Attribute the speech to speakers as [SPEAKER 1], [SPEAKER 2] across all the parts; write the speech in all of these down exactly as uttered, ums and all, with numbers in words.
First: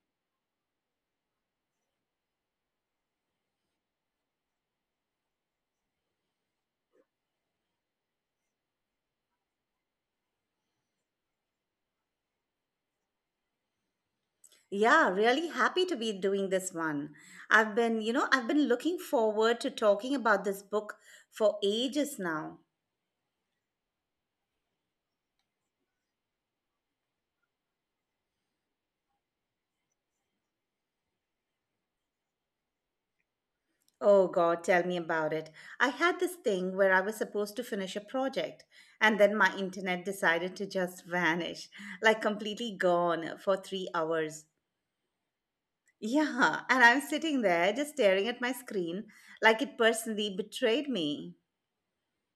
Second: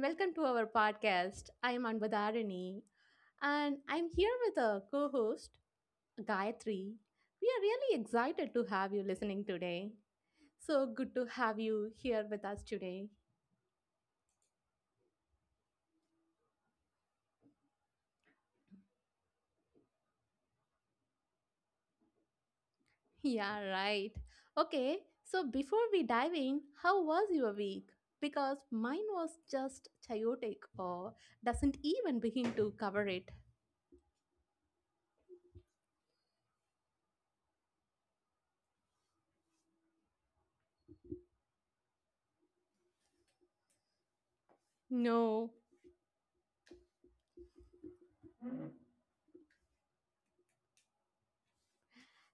[SPEAKER 1] welcome to our podcast. I am Anbudharani, and I'm here with a co host, Gayatri. We are really excited to have you listening today. So good to have you here with us today.
[SPEAKER 2] Yeah, really happy to be doing this one. I've been, you know, I've been looking forward to talking about this book for ages now.
[SPEAKER 1] Yeah, right. Okay, so before we dive in, how was your week? Because mine was just chaotic or doesn't even begin to cover it.
[SPEAKER 2] Oh God, tell me about it. I had this thing where I was supposed to finish a project and then my internet decided to just vanish, like completely gone for three hours.
[SPEAKER 1] No.
[SPEAKER 2] Yeah, and I'm sitting there just staring at my screen like it personally betrayed me.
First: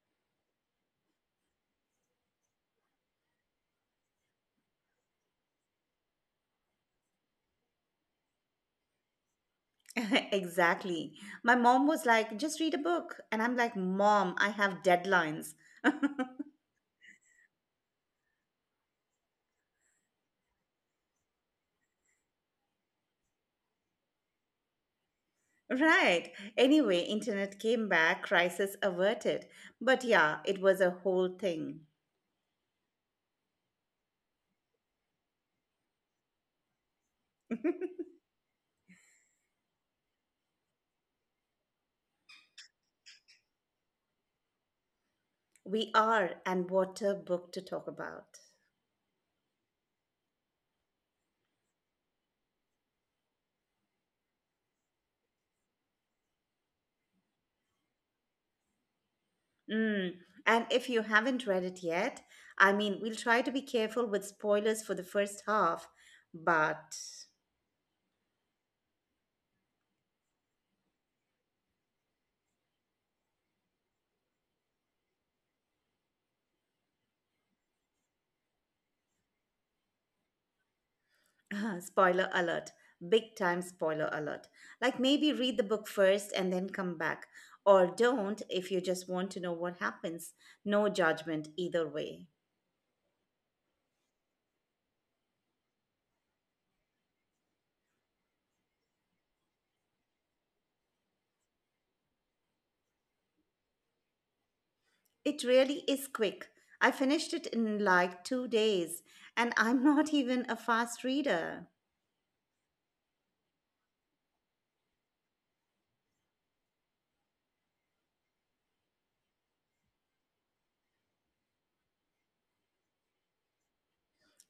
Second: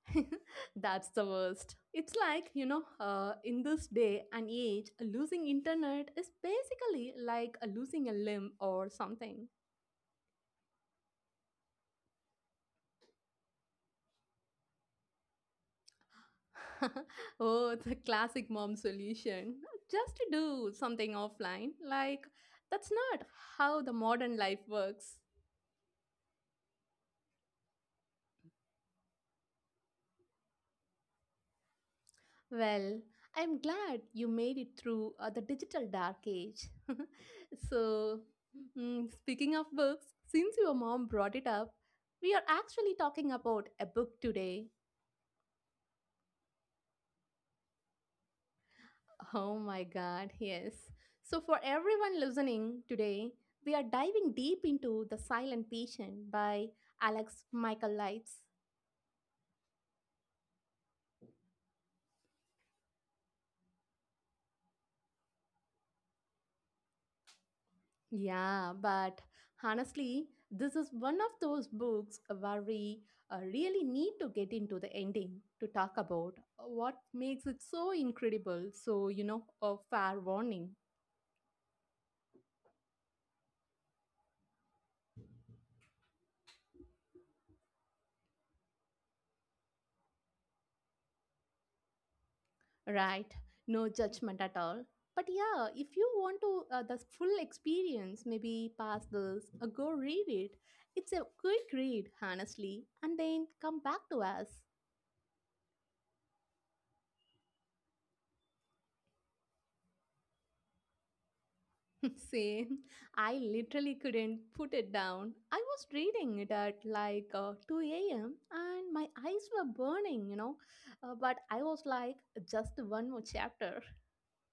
[SPEAKER 1] That's the worst. It's like, you know, uh, in this day and age, losing internet is basically like a losing a limb or something.
[SPEAKER 2] Exactly. My mom was like, just read a book. And I'm like, Mom, I have deadlines.
[SPEAKER 1] Oh, the classic mom solution. Just to do something offline. Like, that's not how the modern life works.
[SPEAKER 2] Right. Anyway, internet came back, crisis averted. But yeah, it was a whole thing.
[SPEAKER 1] Well, I'm glad you made it through uh, the digital dark age. so, mm, Speaking of books, since your mom brought it up, we are actually talking about a book today.
[SPEAKER 2] We are, and what a book to talk about.
[SPEAKER 1] Oh my god, yes. So, for everyone listening today, we are diving deep into The Silent Patient by Alex Michael Lights.
[SPEAKER 2] Mm. And if you haven't read it yet, I mean, we'll try to be careful with spoilers for the first half, but.
[SPEAKER 1] Yeah, but honestly, this is one of those books where we uh, really need to get into the ending to talk about what makes it so incredible. So, you know, a fair warning.
[SPEAKER 2] Spoiler alert, big time spoiler alert, like maybe read the book first and then come back, or don't if you just want to know what happens. No judgment either way.
[SPEAKER 1] Right? No judgment at all. But yeah, if you want to uh, the full experience, maybe pass this, uh, go read it. It's a quick read, honestly, and then come back to us.
[SPEAKER 2] It really is quick. I finished it in like two days, and I'm not even a fast reader.
[SPEAKER 1] Same. I literally couldn't put it down. I was reading it at like uh, two a m and my eyes were burning, you know. Uh, but I was like, just one more chapter.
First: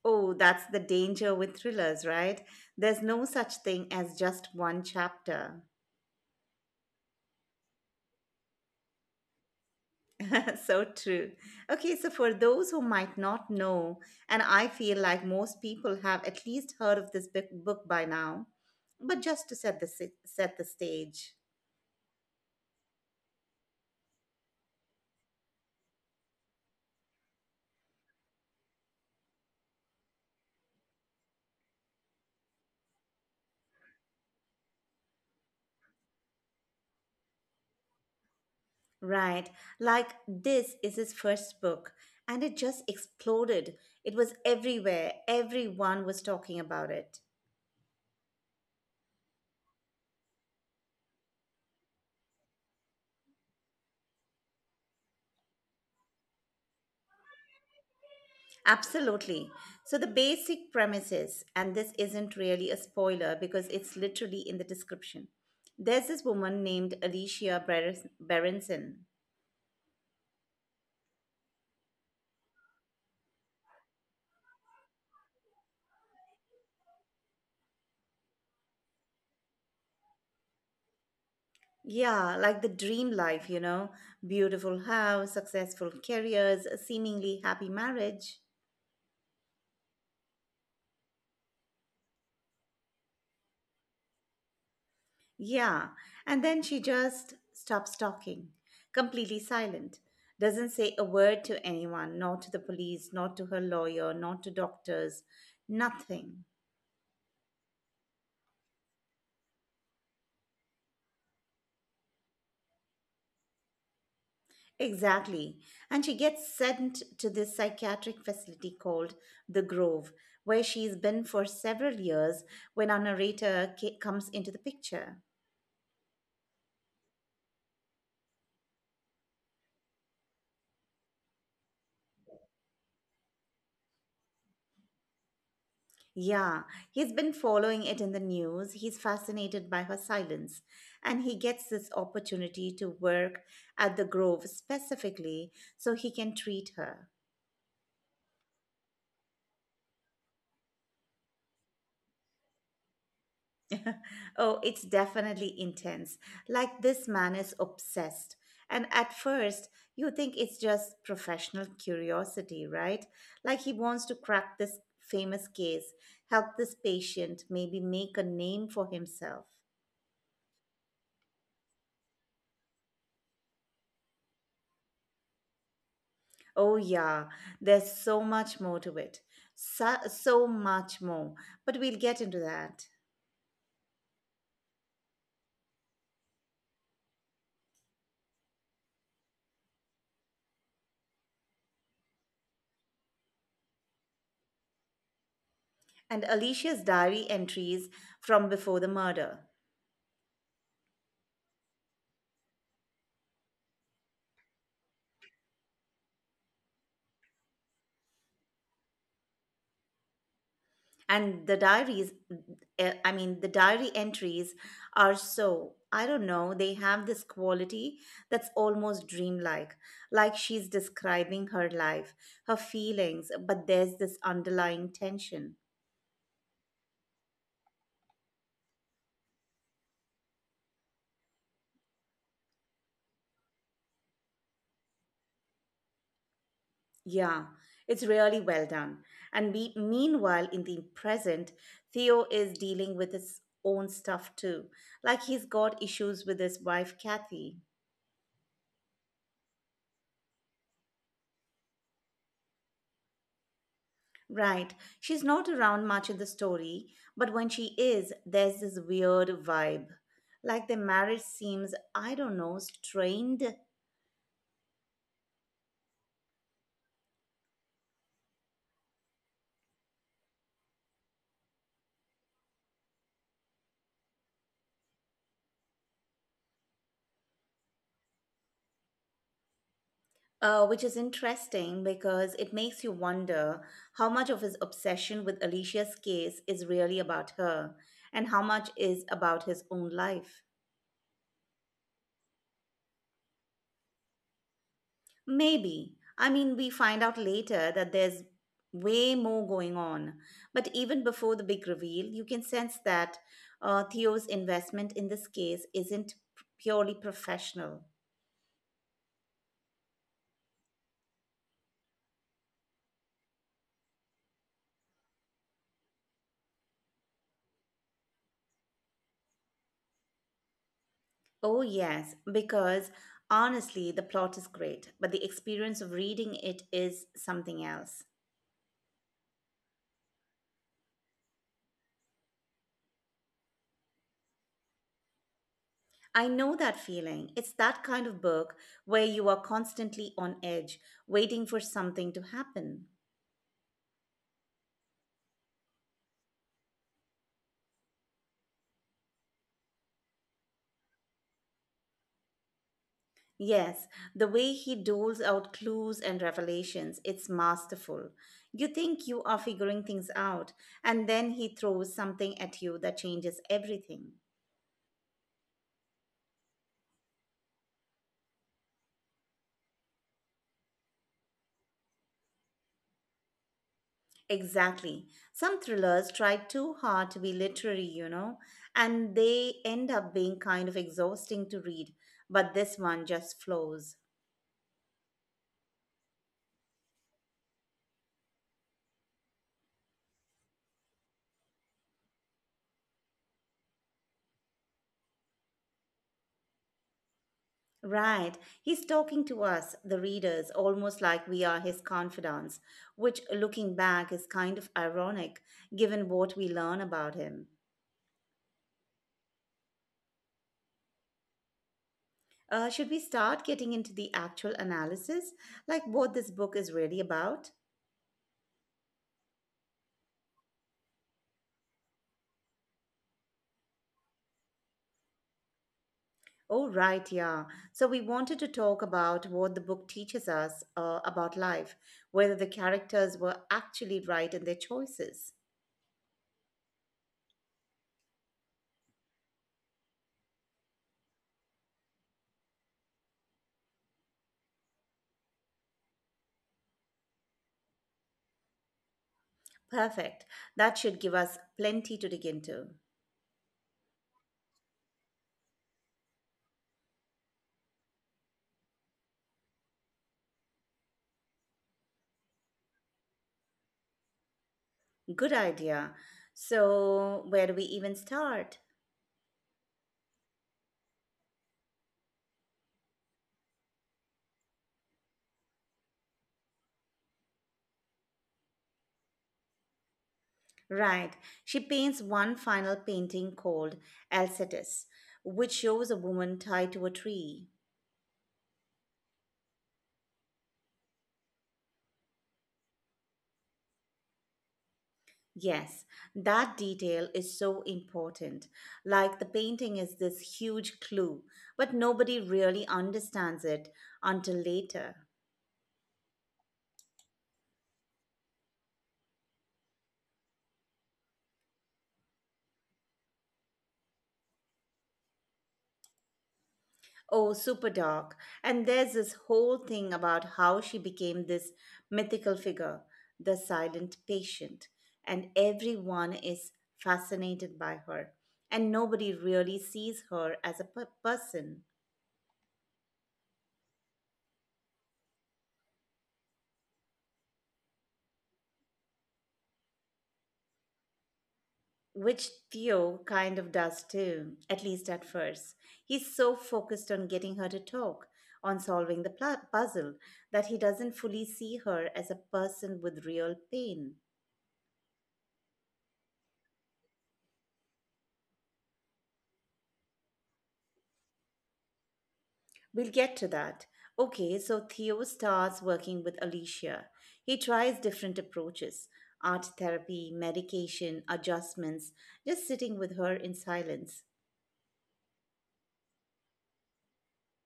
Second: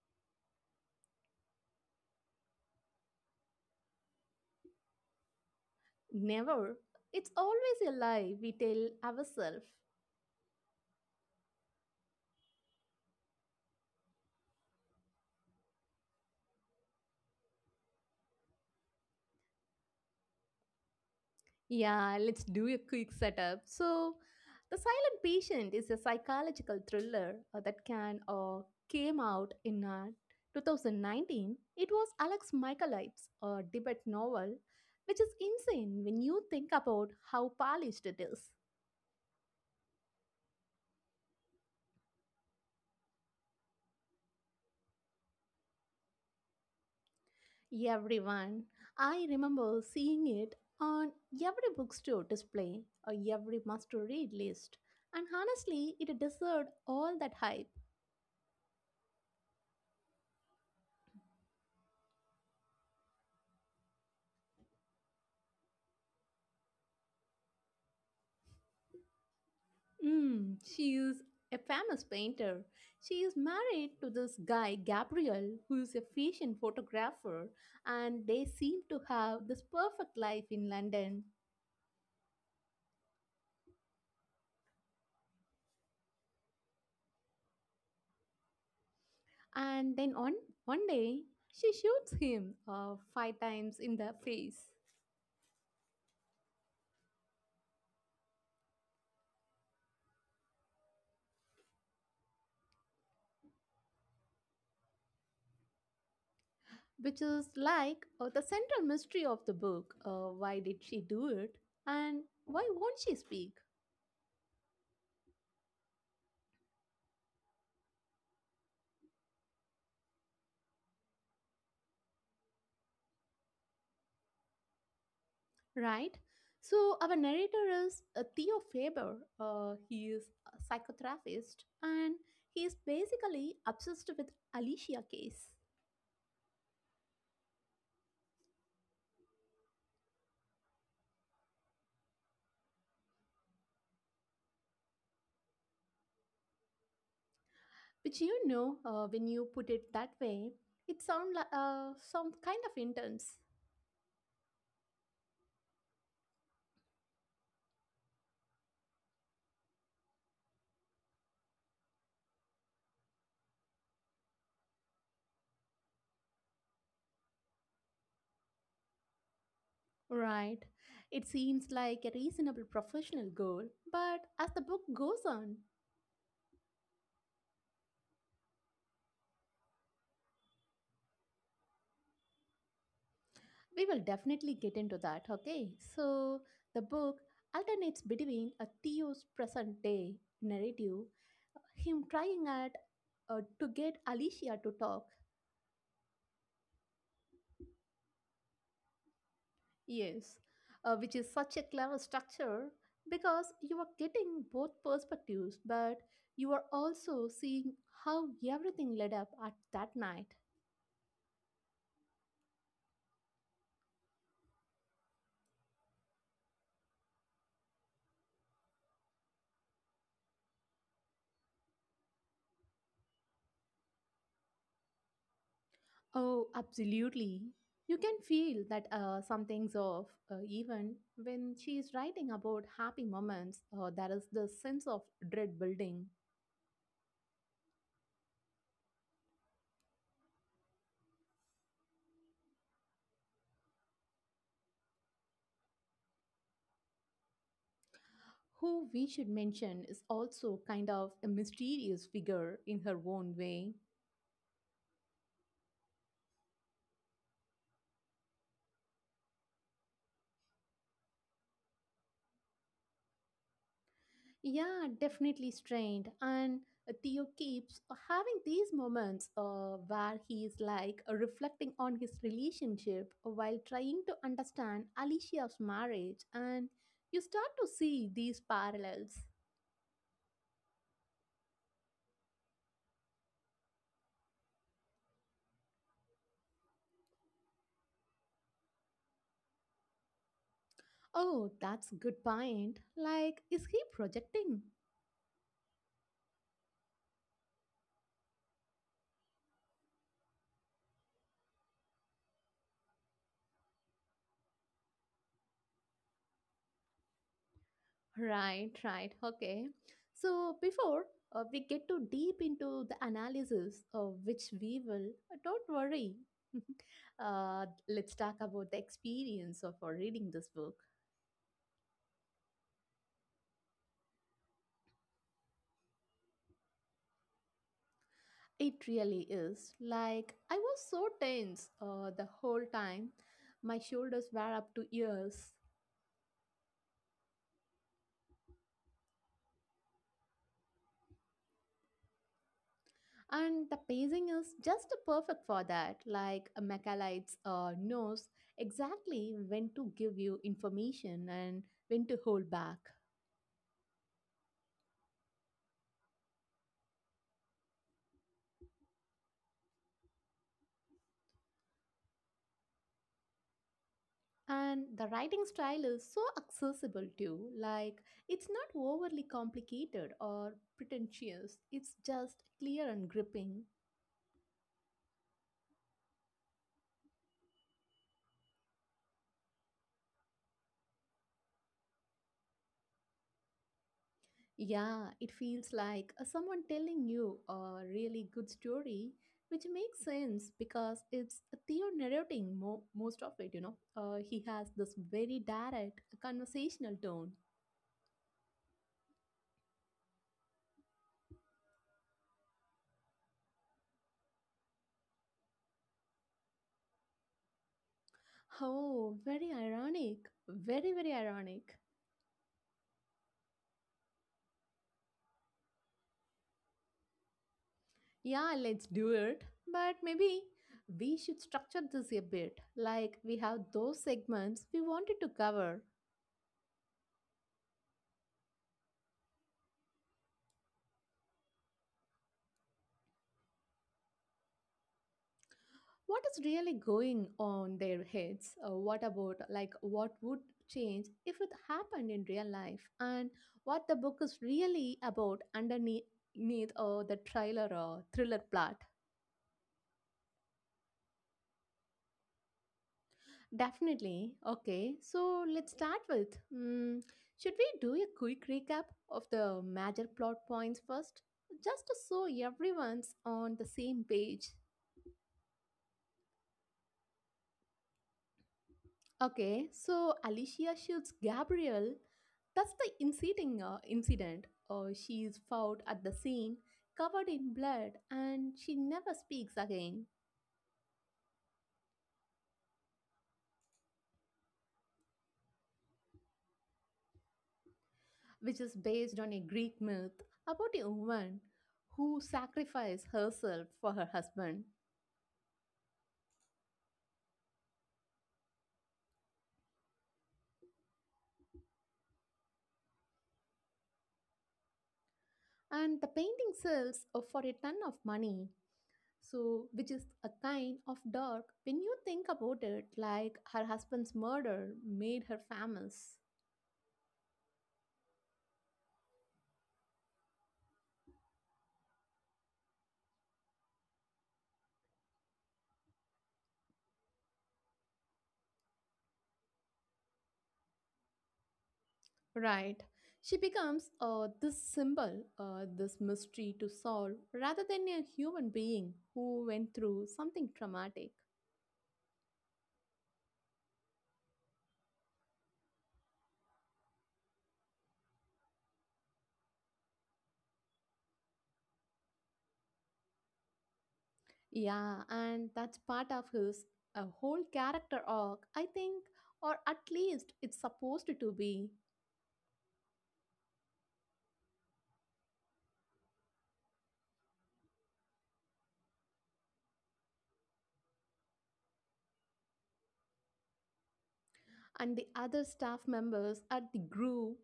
[SPEAKER 2] Oh, that's the danger with thrillers, right? There's no such thing as just one chapter.
[SPEAKER 1] Never. It's always a lie we tell ourselves.
[SPEAKER 2] So true. Okay, so for those who might not know, and I feel like most people have at least heard of this big book by now, but just to set the si- set the stage,
[SPEAKER 1] Yeah, let's do a quick setup. So, The Silent Patient is a psychological thriller uh, that can uh, came out in uh, two thousand nineteen. It was Alex Michaelides' uh, debut novel, which is insane when you think about how polished it is.
[SPEAKER 2] right? Like this is his first book, and it just exploded. It was everywhere. Everyone was talking about it.
[SPEAKER 1] Everyone, I remember seeing it on every bookstore display or every must-read list, and honestly, it deserved all that hype.
[SPEAKER 2] Absolutely. So, the basic premises, and this isn't really a spoiler because it's literally in the description. There's this woman named Alicia Ber- Berenson.
[SPEAKER 1] Mm, she is a famous painter. She is married to this guy, Gabriel, who is a fashion photographer, and they seem to have this perfect life in London.
[SPEAKER 2] Yeah, like the dream life, you know, beautiful house, successful careers, a seemingly happy marriage.
[SPEAKER 1] And then on one day, she shoots him uh, five times in the face,
[SPEAKER 2] Yeah, and then she just stops talking, completely silent. Doesn't say a word to anyone, not to the police, not to her lawyer, not to doctors, nothing.
[SPEAKER 1] which is like uh, the central mystery of the book. Uh, why did she do it? And why won't she speak?
[SPEAKER 2] Exactly. And she gets sent to this psychiatric facility called The Grove, where she's been for several years when our narrator ca- comes into the picture.
[SPEAKER 1] Right? So, our narrator is uh, Theo Faber. Uh, he is a psychotherapist and he is basically obsessed with Alicia case,
[SPEAKER 2] Yeah, he's been following it in the news. He's fascinated by her silence. And he gets this opportunity to work at The Grove specifically so he can treat her.
[SPEAKER 1] which you know, uh, when you put it that way, it sounds like uh, sound kind of intense.
[SPEAKER 2] Oh, it's definitely intense. Like this man is obsessed. And at first, you think it's just professional curiosity, right? Like he wants to crack this famous case, help this patient, maybe make a name for himself.
[SPEAKER 1] Right. It seems like a reasonable professional goal, but as the book goes on,
[SPEAKER 2] Oh, yeah, there's so much more to it. So, so much more. But we'll get into that.
[SPEAKER 1] we will definitely get into that, okay? So, the book alternates between a Theo's present day narrative him trying at uh, to get Alicia to talk.
[SPEAKER 2] And Alicia's diary entries from before the murder.
[SPEAKER 1] Yes, uh, which is such a clever structure because you are getting both perspectives, but you are also seeing how everything led up at that night.
[SPEAKER 2] And the diaries eh, I mean, the diary entries are so, I don't know, they have this quality that's almost dreamlike, like she's describing her life, her feelings, but there's this underlying tension.
[SPEAKER 1] Oh, absolutely. You can feel that uh, something's off, uh, even when she is writing about happy moments. Uh, there is the sense of dread building.
[SPEAKER 2] Yeah, it's really well done, and be, meanwhile in the present Theo is dealing with his own stuff too, like he's got issues with his wife Kathy.
[SPEAKER 1] Who we should mention is also kind of a mysterious figure in her own way.
[SPEAKER 2] Right. She's not around much in the story, but when she is, there's this weird vibe. Like the marriage seems, I don't know, strained,
[SPEAKER 1] Yeah, definitely strained. And uh, Theo keeps having these moments uh, where he is like uh, reflecting on his relationship while trying to understand Alicia's marriage, and you start to see these parallels.
[SPEAKER 2] uh, which is interesting because it makes you wonder how much of his obsession with Alicia's case is really about her and how much is about his own life.
[SPEAKER 1] Oh, that's good point. Like, is he projecting?
[SPEAKER 2] Maybe. I mean, we find out later that there's way more going on. But even before the big reveal, you can sense that uh, Theo's investment in this case isn't purely professional.
[SPEAKER 1] Right, right. Okay. So before uh, we get too deep into the analysis, uh, which we will, uh, don't worry. Uh, let's talk about the experience of uh, reading this book.
[SPEAKER 2] Oh, yes, because honestly, the plot is great, but the experience of reading it is something else.
[SPEAKER 1] It really is. Like, I was so tense uh, the whole time. My shoulders were up to ears.
[SPEAKER 2] I know that feeling. It's that kind of book where you are constantly on edge, waiting for something to happen.
[SPEAKER 1] And the pacing is just perfect for that. Like, a Macaulay's uh, knows exactly when to give you information and when to hold back.
[SPEAKER 2] Yes, the way he doles out clues and revelations, it's masterful. You think you are figuring things out, and then he throws something at you that changes everything.
[SPEAKER 1] And the writing style is so accessible too. Like, it's not overly complicated or pretentious, it's just clear and gripping.
[SPEAKER 2] Exactly. Some thrillers try too hard to be literary, you know, and they end up being kind of exhausting to read, but this one just flows.
[SPEAKER 1] Yeah, it feels like uh, someone telling you a really good story, which makes sense because it's Theo narrating mo- most of it, you know. Uh, he has this very direct conversational tone.
[SPEAKER 2] Right. He's talking to us, the readers, almost like we are his confidants, which, looking back, is kind of ironic given what we learn about him.
[SPEAKER 1] Oh, very ironic. Very, very ironic.
[SPEAKER 2] Uh, should we start getting into the actual analysis, like what this book is really about?
[SPEAKER 1] Yeah, let's do it. But maybe we should structure this a bit. Like we have those segments we wanted to cover.
[SPEAKER 2] Oh, right, yeah. So, we wanted to talk about what the book teaches us uh, about life, whether the characters were actually right in their choices.
[SPEAKER 1] What is really going on their heads? Uh, what about like what would change if it happened in real life? And what the book is really about underneath uh, the trailer or thriller plot?
[SPEAKER 2] Perfect. That should give us plenty to dig into.
[SPEAKER 1] Definitely. Okay, so let's start with mm, should we do a quick recap of the major plot points first? Just to so everyone's on the same page.
[SPEAKER 2] Good idea. So, where do we even start?
[SPEAKER 1] Okay, so Alicia shoots Gabrielle. That's the inciting uh, incident. Uh, she is found at the scene, covered in blood, and she never speaks again,
[SPEAKER 2] Right. She paints one final painting called Alcetus, which shows a woman tied to a tree.
[SPEAKER 1] which is based on a Greek myth about a woman who sacrificed herself for her husband.
[SPEAKER 2] Yes, that detail is so important. Like the painting is this huge clue, but nobody really understands it until later.
[SPEAKER 1] And the painting sells uh, for a ton of money, so which is a kind of dark when you think about it, like her husband's murder made her famous.
[SPEAKER 2] Oh, super dark. And there's this whole thing about how she became this mythical figure, the silent patient, and everyone is fascinated by her, and nobody really sees her as a per- person.
[SPEAKER 1] Right, she becomes uh, this symbol uh, this mystery to solve rather than a human being who went through something traumatic.
[SPEAKER 2] Which Theo kind of does too, at least at first. He's so focused on getting her to talk, on solving the pla- puzzle, that he doesn't fully see her as a person with real pain.
[SPEAKER 1] Yeah, and that's part of his a whole character arc, I think, or at least it's supposed to be.
[SPEAKER 2] We'll get to that. Okay, so Theo starts working with Alicia. He tries different approaches, art therapy, medication, adjustments, just sitting with her in silence.
[SPEAKER 1] And the other staff members at the group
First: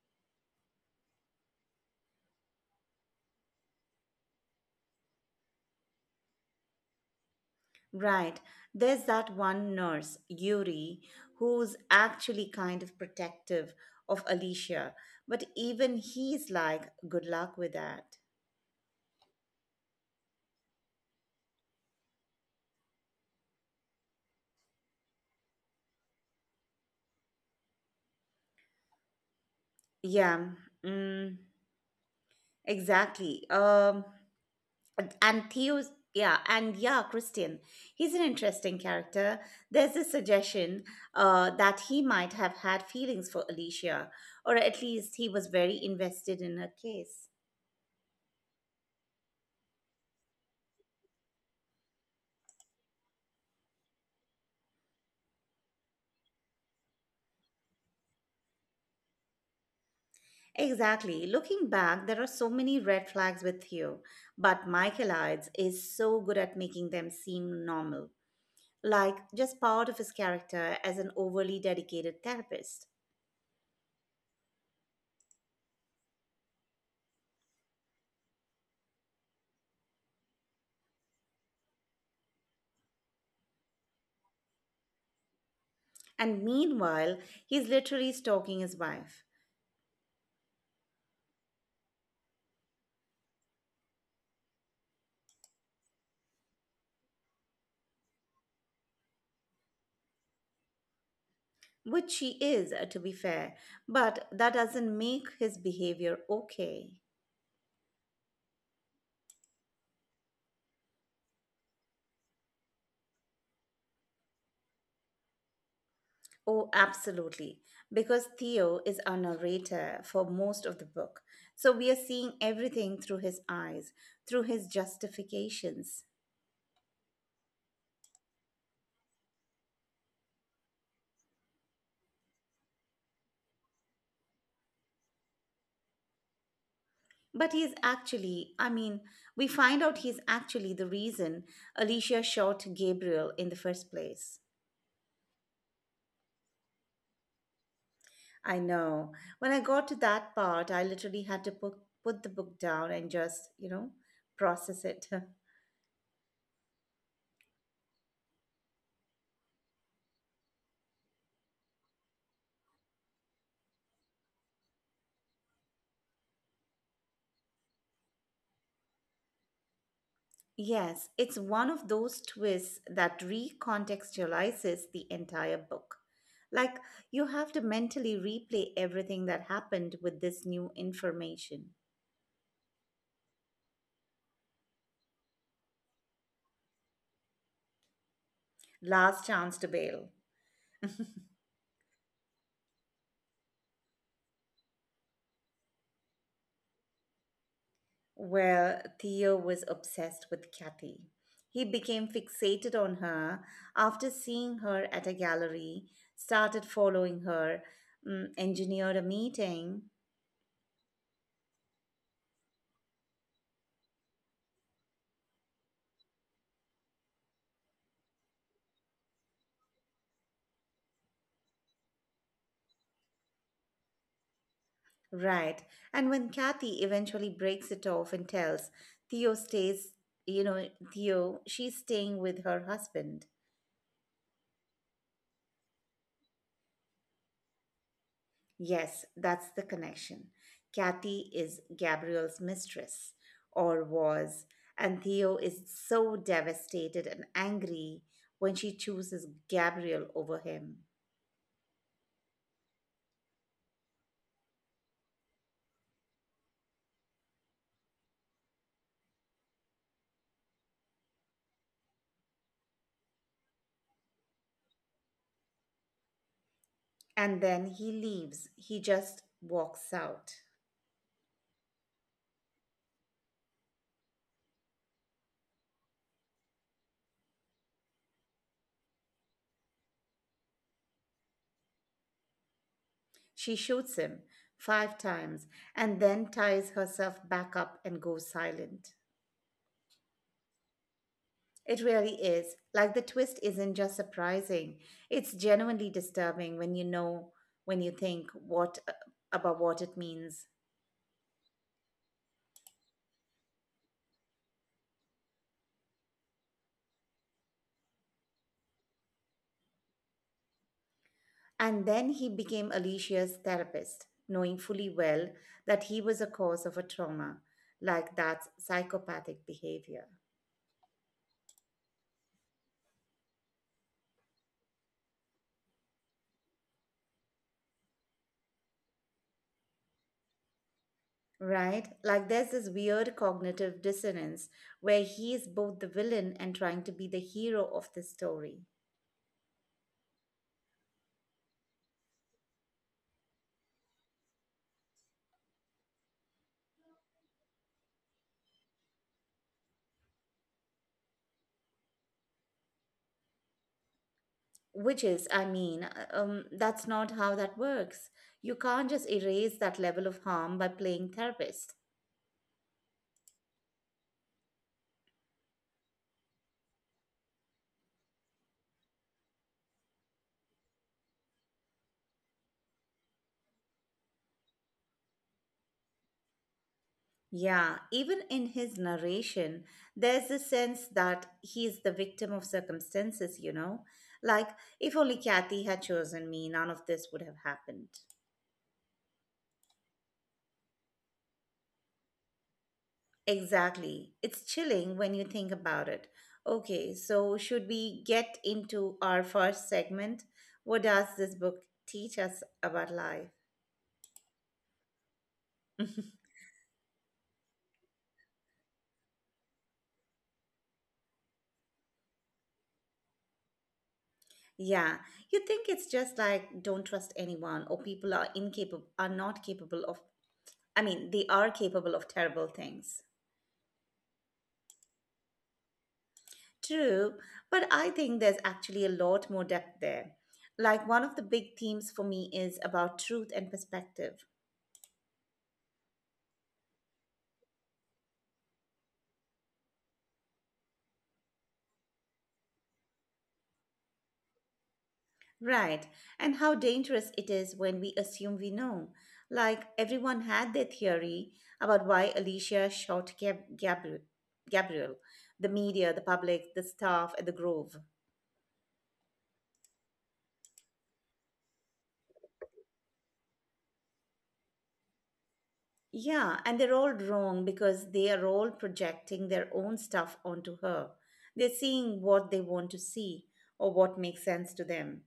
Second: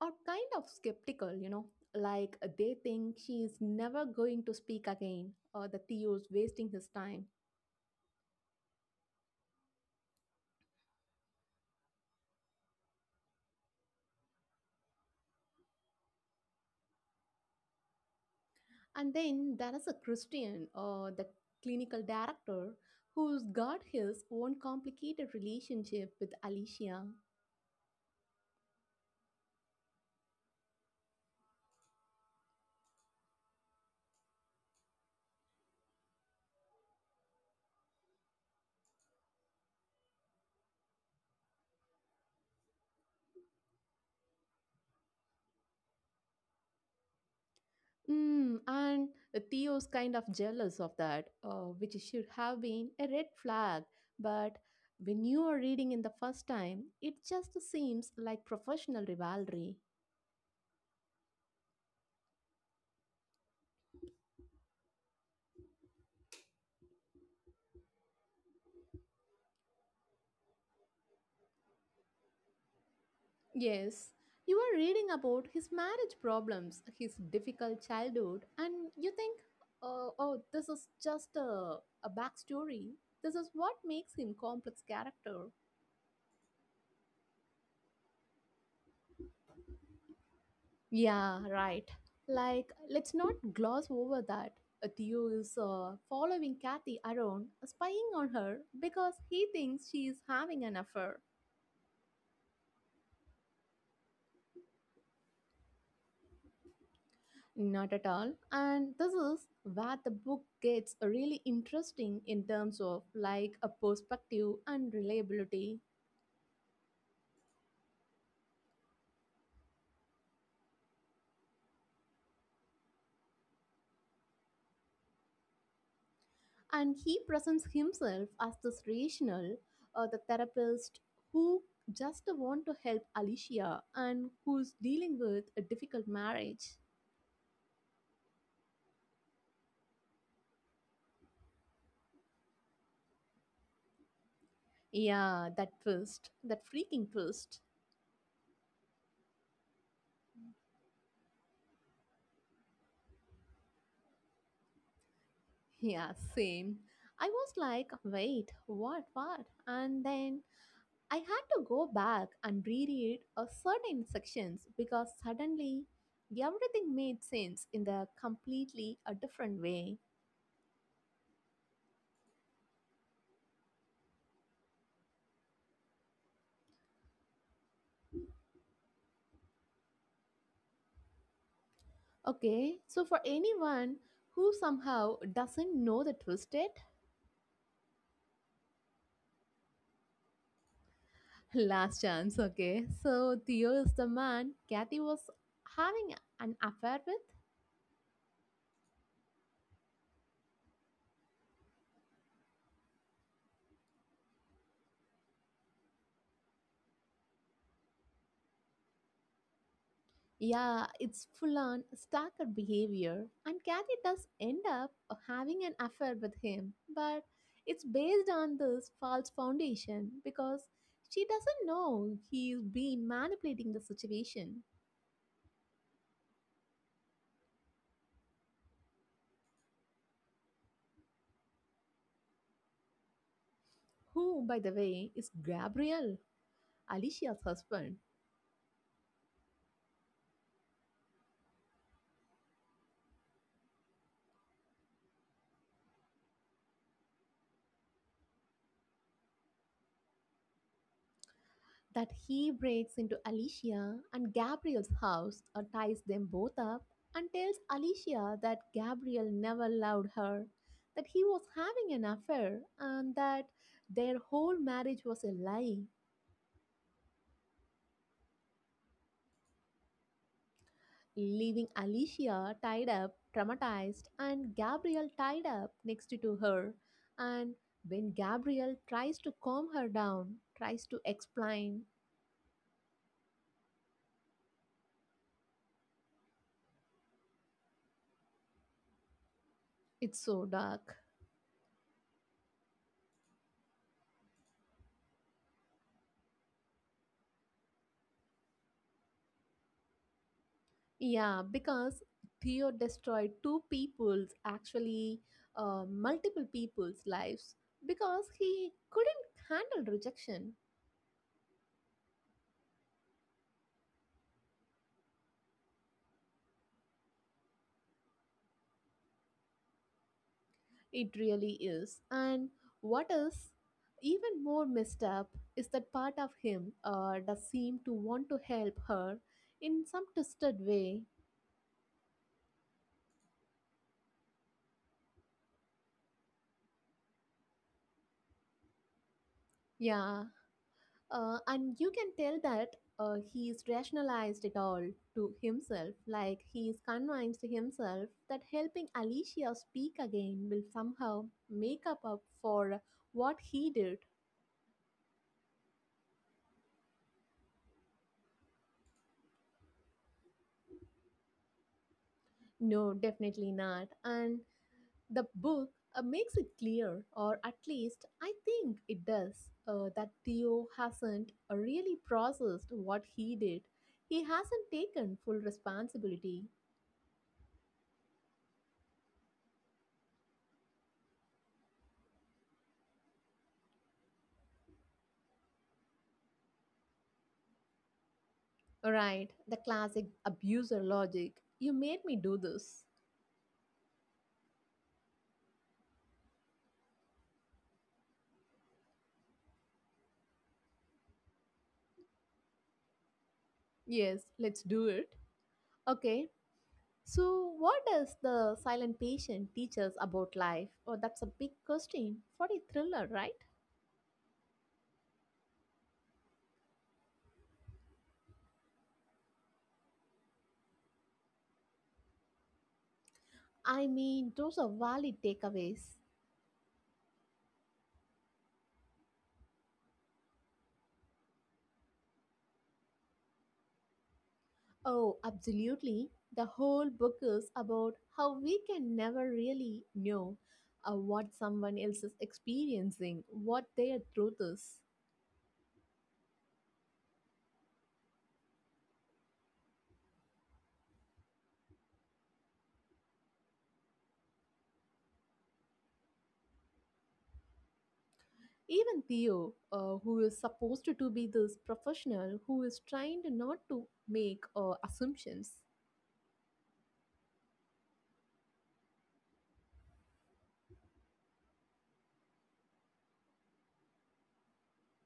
[SPEAKER 1] are kind of skeptical, you know, like they think she is never going to speak again or the Theo is wasting his time.
[SPEAKER 2] Right, there's that one nurse, Yuri, who's actually kind of protective of Alicia, but even he's like, good luck with that.
[SPEAKER 1] And then there is a Christian or the clinical director who's got his own complicated relationship with Alicia.
[SPEAKER 2] Yeah, mm, exactly. Um, and Theo's yeah and yeah Christian, he's an interesting character. There's a suggestion uh, that he might have had feelings for Alicia, or at least he was very invested in her case.
[SPEAKER 1] Mm, and Theo's kind of jealous of that, uh, which should have been a red flag. But when you are reading in the first time, it just seems like professional rivalry.
[SPEAKER 2] Exactly, looking back there are so many red flags with Theo, but Michaelides is so good at making them seem normal, like just part of his character as an overly dedicated therapist.
[SPEAKER 1] Yes, you are reading about his marriage problems, his difficult childhood, and you think, uh, oh, this is just a, a backstory. This is what makes him complex character.
[SPEAKER 2] And meanwhile he's literally stalking his wife.
[SPEAKER 1] Yeah, right. Like, let's not gloss over that. Uh, Theo is uh, following Kathy around, uh, spying on her because he thinks she is having an affair.
[SPEAKER 2] Which he is, uh, to be fair, but that doesn't make his behavior okay.
[SPEAKER 1] Not at all. And this is where the book gets really interesting in terms of like a perspective and reliability.
[SPEAKER 2] Oh, absolutely. Because Theo is our narrator for most of the book. So we are seeing everything through his eyes, through his justifications.
[SPEAKER 1] And he presents himself as this rational, uh, the therapist who just want to help Alicia and who's dealing with a difficult marriage.
[SPEAKER 2] But he's actually, I mean, we find out he's actually the reason Alicia shot Gabriel in the first place.
[SPEAKER 1] Yeah, that twist, that freaking twist.
[SPEAKER 2] I know. When I got to that part, I literally had to put, put the book down and just, you know, process it.
[SPEAKER 1] Yeah, same. I was like, wait, what, what? And then I had to go back and reread a certain sections because suddenly everything made sense in the completely a different way.
[SPEAKER 2] Yes, it's one of those twists that recontextualizes the entire book. Like, you have to mentally replay everything that happened with this new information.
[SPEAKER 1] Okay, so for anyone who somehow doesn't know the twist yet,
[SPEAKER 2] Last Chance to Bail,
[SPEAKER 1] last chance, okay? So Theo is the man Kathy was having an affair with.
[SPEAKER 2] where Theo was obsessed with Kathy. He became fixated on her after seeing her at a gallery, started following her, mm, engineered a meeting.
[SPEAKER 1] Yeah, it's full on stalker behavior, and Kathy does end up having an affair with him, but it's based on this false foundation because she doesn't know he's been manipulating the situation.
[SPEAKER 2] Right. And when Kathy eventually breaks it off and tells Theo, stays, you know, Theo, she's staying with her husband.
[SPEAKER 1] Who, by the way, is Gabriel, Alicia's husband.
[SPEAKER 2] Yes, that's the connection. Kathy is Gabrielle's mistress, or was, and Theo is so devastated and angry when she chooses Gabrielle over him.
[SPEAKER 1] That he breaks into Alicia and Gabriel's house or ties them both up and tells Alicia that Gabriel never loved her, that he was having an affair, and that their whole marriage was a lie,
[SPEAKER 2] And then he leaves, he just walks out.
[SPEAKER 1] leaving Alicia tied up, traumatized, and Gabriel tied up next to her. And when Gabriel tries to calm her down, tries to explain,
[SPEAKER 2] She shoots him five times and then ties herself back up and goes silent.
[SPEAKER 1] it's so dark.
[SPEAKER 2] It really is. Like the twist isn't just surprising, it's genuinely disturbing when you know, when you think what about what it means.
[SPEAKER 1] Yeah, because Theo destroyed two people's, actually, uh, multiple people's lives because he couldn't handle rejection.
[SPEAKER 2] And then he became Alicia's therapist, knowing fully well that he was a cause of a trauma, like that's psychopathic behavior.
[SPEAKER 1] It really is. And what is even more messed up is that part of him uh, does seem to want to help her in some twisted way.
[SPEAKER 2] Right? Like there's this weird cognitive dissonance where he is both the villain and trying to be the hero of the story.
[SPEAKER 1] Yeah. Uh, and you can tell that uh, he's rationalized it all to himself, like he's convinced himself that helping Alicia speak again will somehow make up, up for what he did.
[SPEAKER 2] Which is, I mean, uh, um, that's not how that works. You can't just erase that level of harm by playing therapist.
[SPEAKER 1] No, definitely not. And the book uh, makes it clear, or at least I think it does, uh, that Theo hasn't uh, really processed what he did. He hasn't taken full responsibility.
[SPEAKER 2] Yeah, even in his narration, there's a sense that he's the victim of circumstances, you know? Like, if only Kathy had chosen me, none of this would have happened.
[SPEAKER 1] Right, the classic abuser logic. You made me do this.
[SPEAKER 2] Exactly. It's chilling when you think about it. Okay, so should we get into our first segment? What does this book teach us about life?
[SPEAKER 1] Yes, let's do it. Okay, so what does the silent patient teach us about life? Oh, that's a big question for a thriller, right?
[SPEAKER 2] Yeah, you think it's just like, don't trust anyone, or people are incapable are not capable of, I mean, they are capable of terrible things.
[SPEAKER 1] I mean, those are valid takeaways.
[SPEAKER 2] True, but I think there's actually a lot more depth there. Like one of the big themes for me is about truth and perspective.
[SPEAKER 1] Oh, absolutely. The whole book is about how we can never really know uh, what someone else is experiencing, what their truth is.
[SPEAKER 2] Right, and how dangerous it is when we assume we know. Like everyone had their theory about why Alicia shot Gab- Gabriel, Gabriel, the media, the public, the staff at the Grove.
[SPEAKER 1] Even Theo, uh, who is supposed to be this professional who is trying to not to make uh, assumptions,
[SPEAKER 2] Yeah, and they're all wrong because they are all projecting their own stuff onto her. They're seeing what they want to see or what makes sense to them.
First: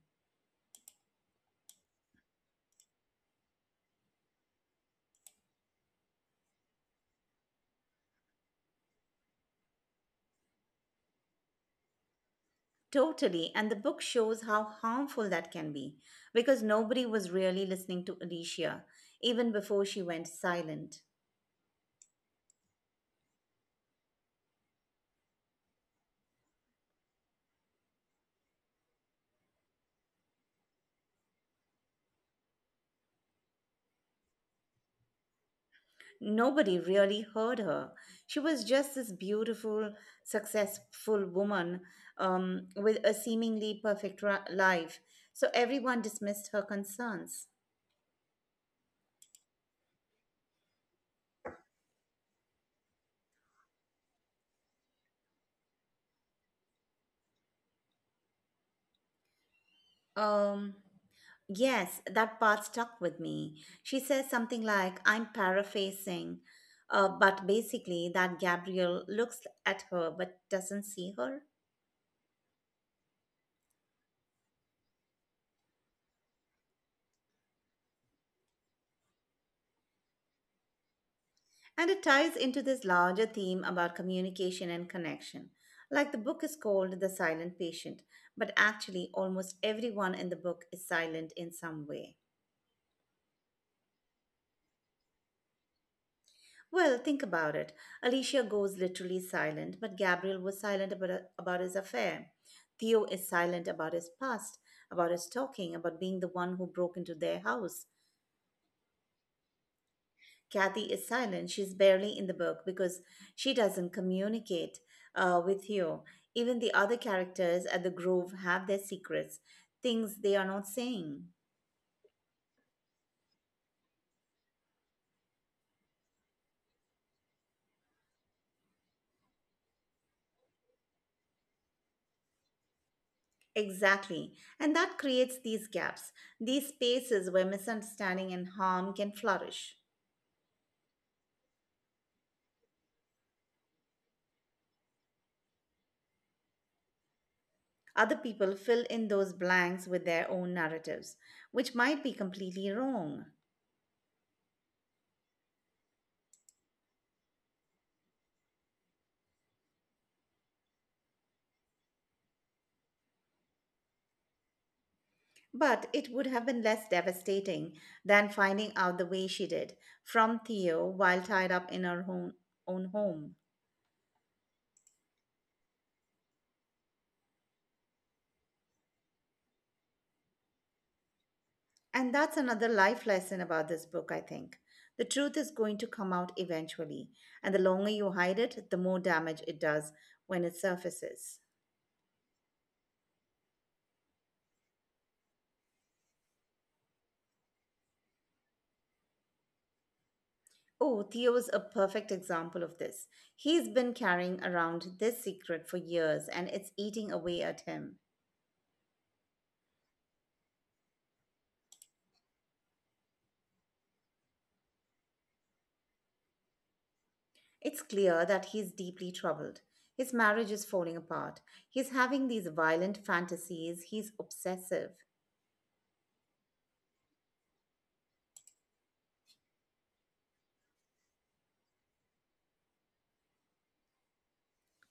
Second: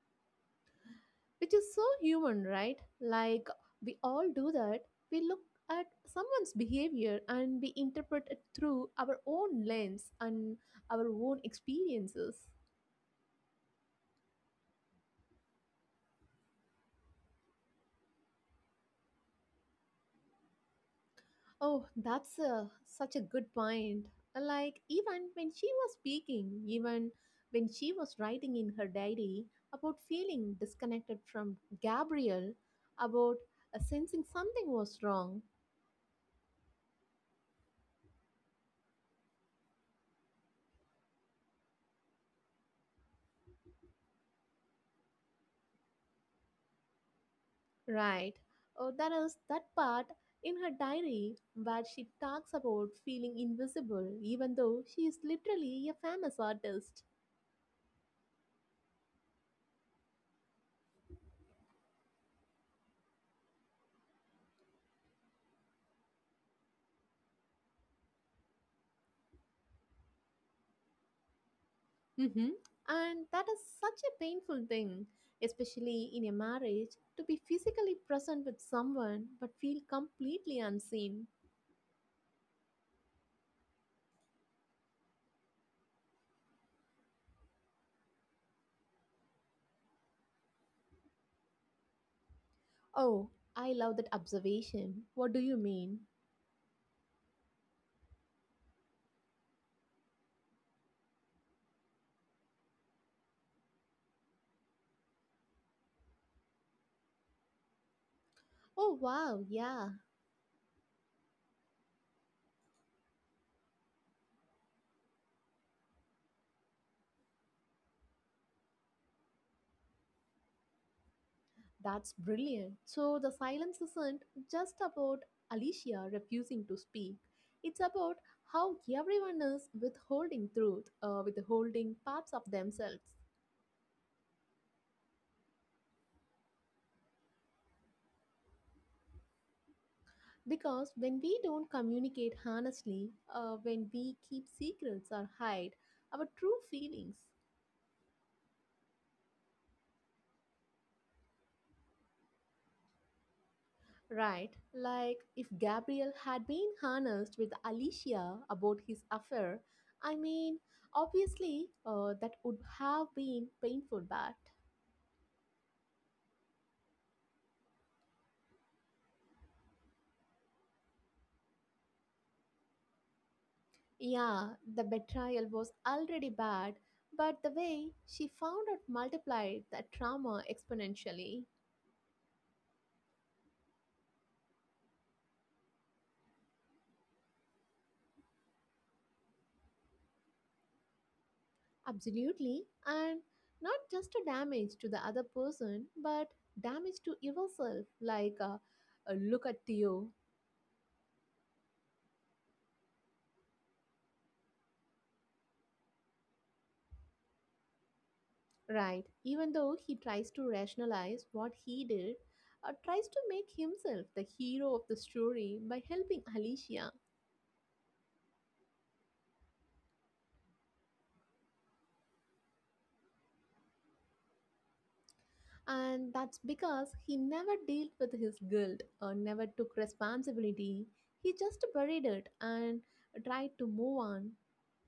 [SPEAKER 1] which is so human, right? Like we all do that. We look at someone's behavior and we interpret it through our own lens and our own experiences.
[SPEAKER 2] Totally, and the book shows how harmful that can be because nobody was really listening to Alicia even before she went silent.
[SPEAKER 1] Oh, that's a, such a good point. Uh, Like, even when she was speaking, even when she was writing in her diary about feeling disconnected from Gabriel, about uh, sensing something was wrong,
[SPEAKER 2] Nobody really heard her. She was just this beautiful, successful woman, um, with a seemingly perfect ri- life, so everyone dismissed her concerns.
[SPEAKER 1] right? Oh, that is that part in her diary where she talks about feeling invisible, even though she is literally a famous artist.
[SPEAKER 2] Um, Yes, that part stuck with me. She says something like, I'm paraphrasing, uh, but basically that Gabriel looks at her but doesn't see her.
[SPEAKER 1] Hmm. And that is such a painful thing, especially in a marriage, to be physically present with someone but feel completely unseen.
[SPEAKER 2] And it ties into this larger theme about communication and connection. Like the book is called The Silent Patient, but actually almost everyone in the book is silent in some way.
[SPEAKER 1] Oh, I love that observation. What do you mean?
[SPEAKER 2] Well, think about it. Alicia goes literally silent, but Gabriel was silent about, about his affair. Theo is silent about his past, about his talking, about being the one who broke into their house.
[SPEAKER 1] Oh, wow, yeah.
[SPEAKER 2] Kathy is silent. She's barely in the book because she doesn't communicate uh, with Theo. Even the other characters at the Grove have their secrets, things they are not saying.
[SPEAKER 1] That's brilliant. So the silence isn't just about Alicia refusing to speak, it's about how everyone is withholding truth, uh, withholding parts of themselves.
[SPEAKER 2] Exactly. And that creates these gaps, these spaces where misunderstanding and harm can flourish.
[SPEAKER 1] Because when we don't communicate honestly, uh, when we keep secrets or hide our true feelings,
[SPEAKER 2] Other people fill in those blanks with their own narratives, which might be completely wrong.
[SPEAKER 1] right? Like if Gabriel had been honest with Alicia about his affair, I mean, obviously uh, that would have been painful, but
[SPEAKER 2] But it would have been less devastating than finding out the way she did from Theo while tied up in her own, own home.
[SPEAKER 1] yeah, the betrayal was already bad, but the way she found out multiplied that trauma exponentially.
[SPEAKER 2] And that's another life lesson about this book, I think. The truth is going to come out eventually, and the longer you hide it, the more damage it does when it surfaces.
[SPEAKER 1] Absolutely. And not just a damage to the other person, but damage to yourself. Like, uh, uh, look at Theo,
[SPEAKER 2] Oh, Theo is a perfect example of this. He's been carrying around this secret for years and it's eating away at him.
[SPEAKER 1] right? Even though he tries to rationalize what he did, uh, tries to make himself the hero of the story by helping Alicia.
[SPEAKER 2] It's clear that he's deeply troubled. His marriage is falling apart. He's having these violent fantasies. He's obsessive,
[SPEAKER 1] And that's because he never dealt with his guilt or never took responsibility. He just buried it and tried to move on.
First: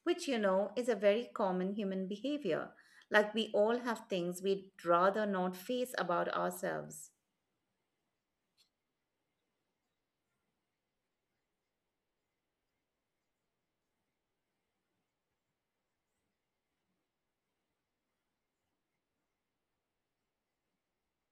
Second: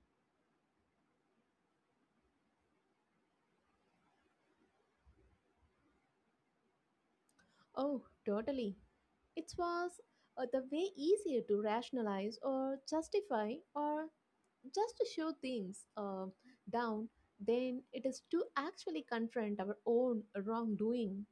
[SPEAKER 2] which, you know, is a very common human behavior. Like we all have things we'd rather not face about ourselves.
[SPEAKER 1] Oh, totally. It was uh, the way easier to rationalize or justify or just to show things uh, down than it is to actually confront our own wrongdoing.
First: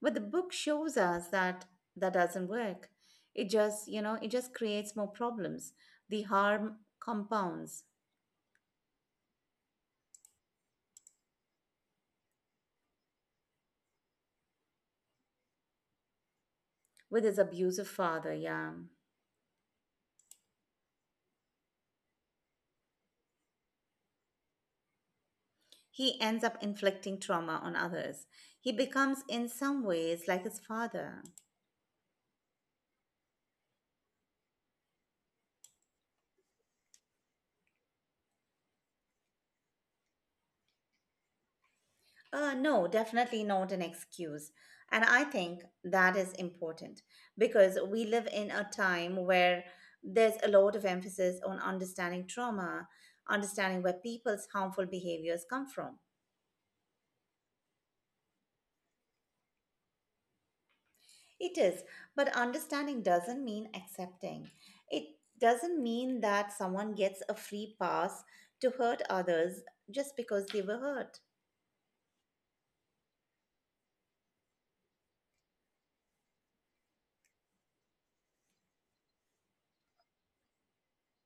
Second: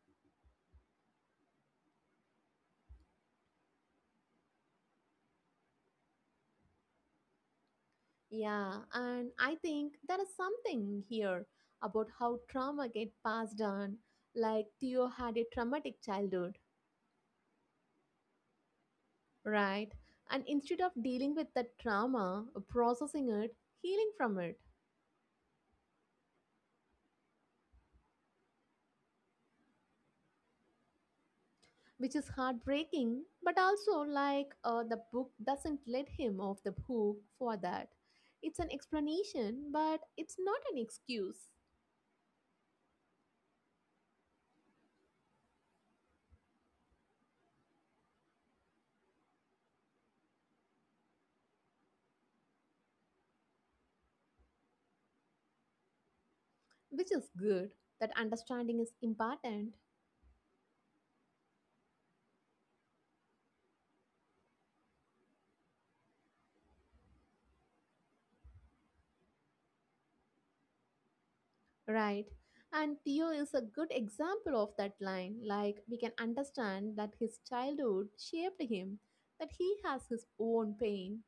[SPEAKER 2] But the book shows us that that doesn't work. It just, you know, it just creates more problems. The harm compounds
[SPEAKER 1] Yeah, and I think there is something here about how trauma get passed on. Like Theo had a traumatic childhood,
[SPEAKER 2] with his abusive father, yeah.
[SPEAKER 1] right? And instead of dealing with that trauma, processing it, healing from it,
[SPEAKER 2] He ends up inflicting trauma on others. He becomes, in some ways, like his father.
[SPEAKER 1] which is heartbreaking but also like uh, the book doesn't let him off the hook for that. It's an explanation but it's not an excuse.
[SPEAKER 2] Uh, no, definitely not an excuse. And I think that is important because we live in a time where there's a lot of emphasis on understanding trauma, understanding where people's harmful behaviors come from.
[SPEAKER 1] Which is good, that understanding is important,
[SPEAKER 2] It is, but understanding doesn't mean accepting. It doesn't mean that someone gets a free pass to hurt others just because they were hurt.
[SPEAKER 1] right? And Theo is a good example of that line. Like we can understand that his childhood shaped him, that he has his own pain.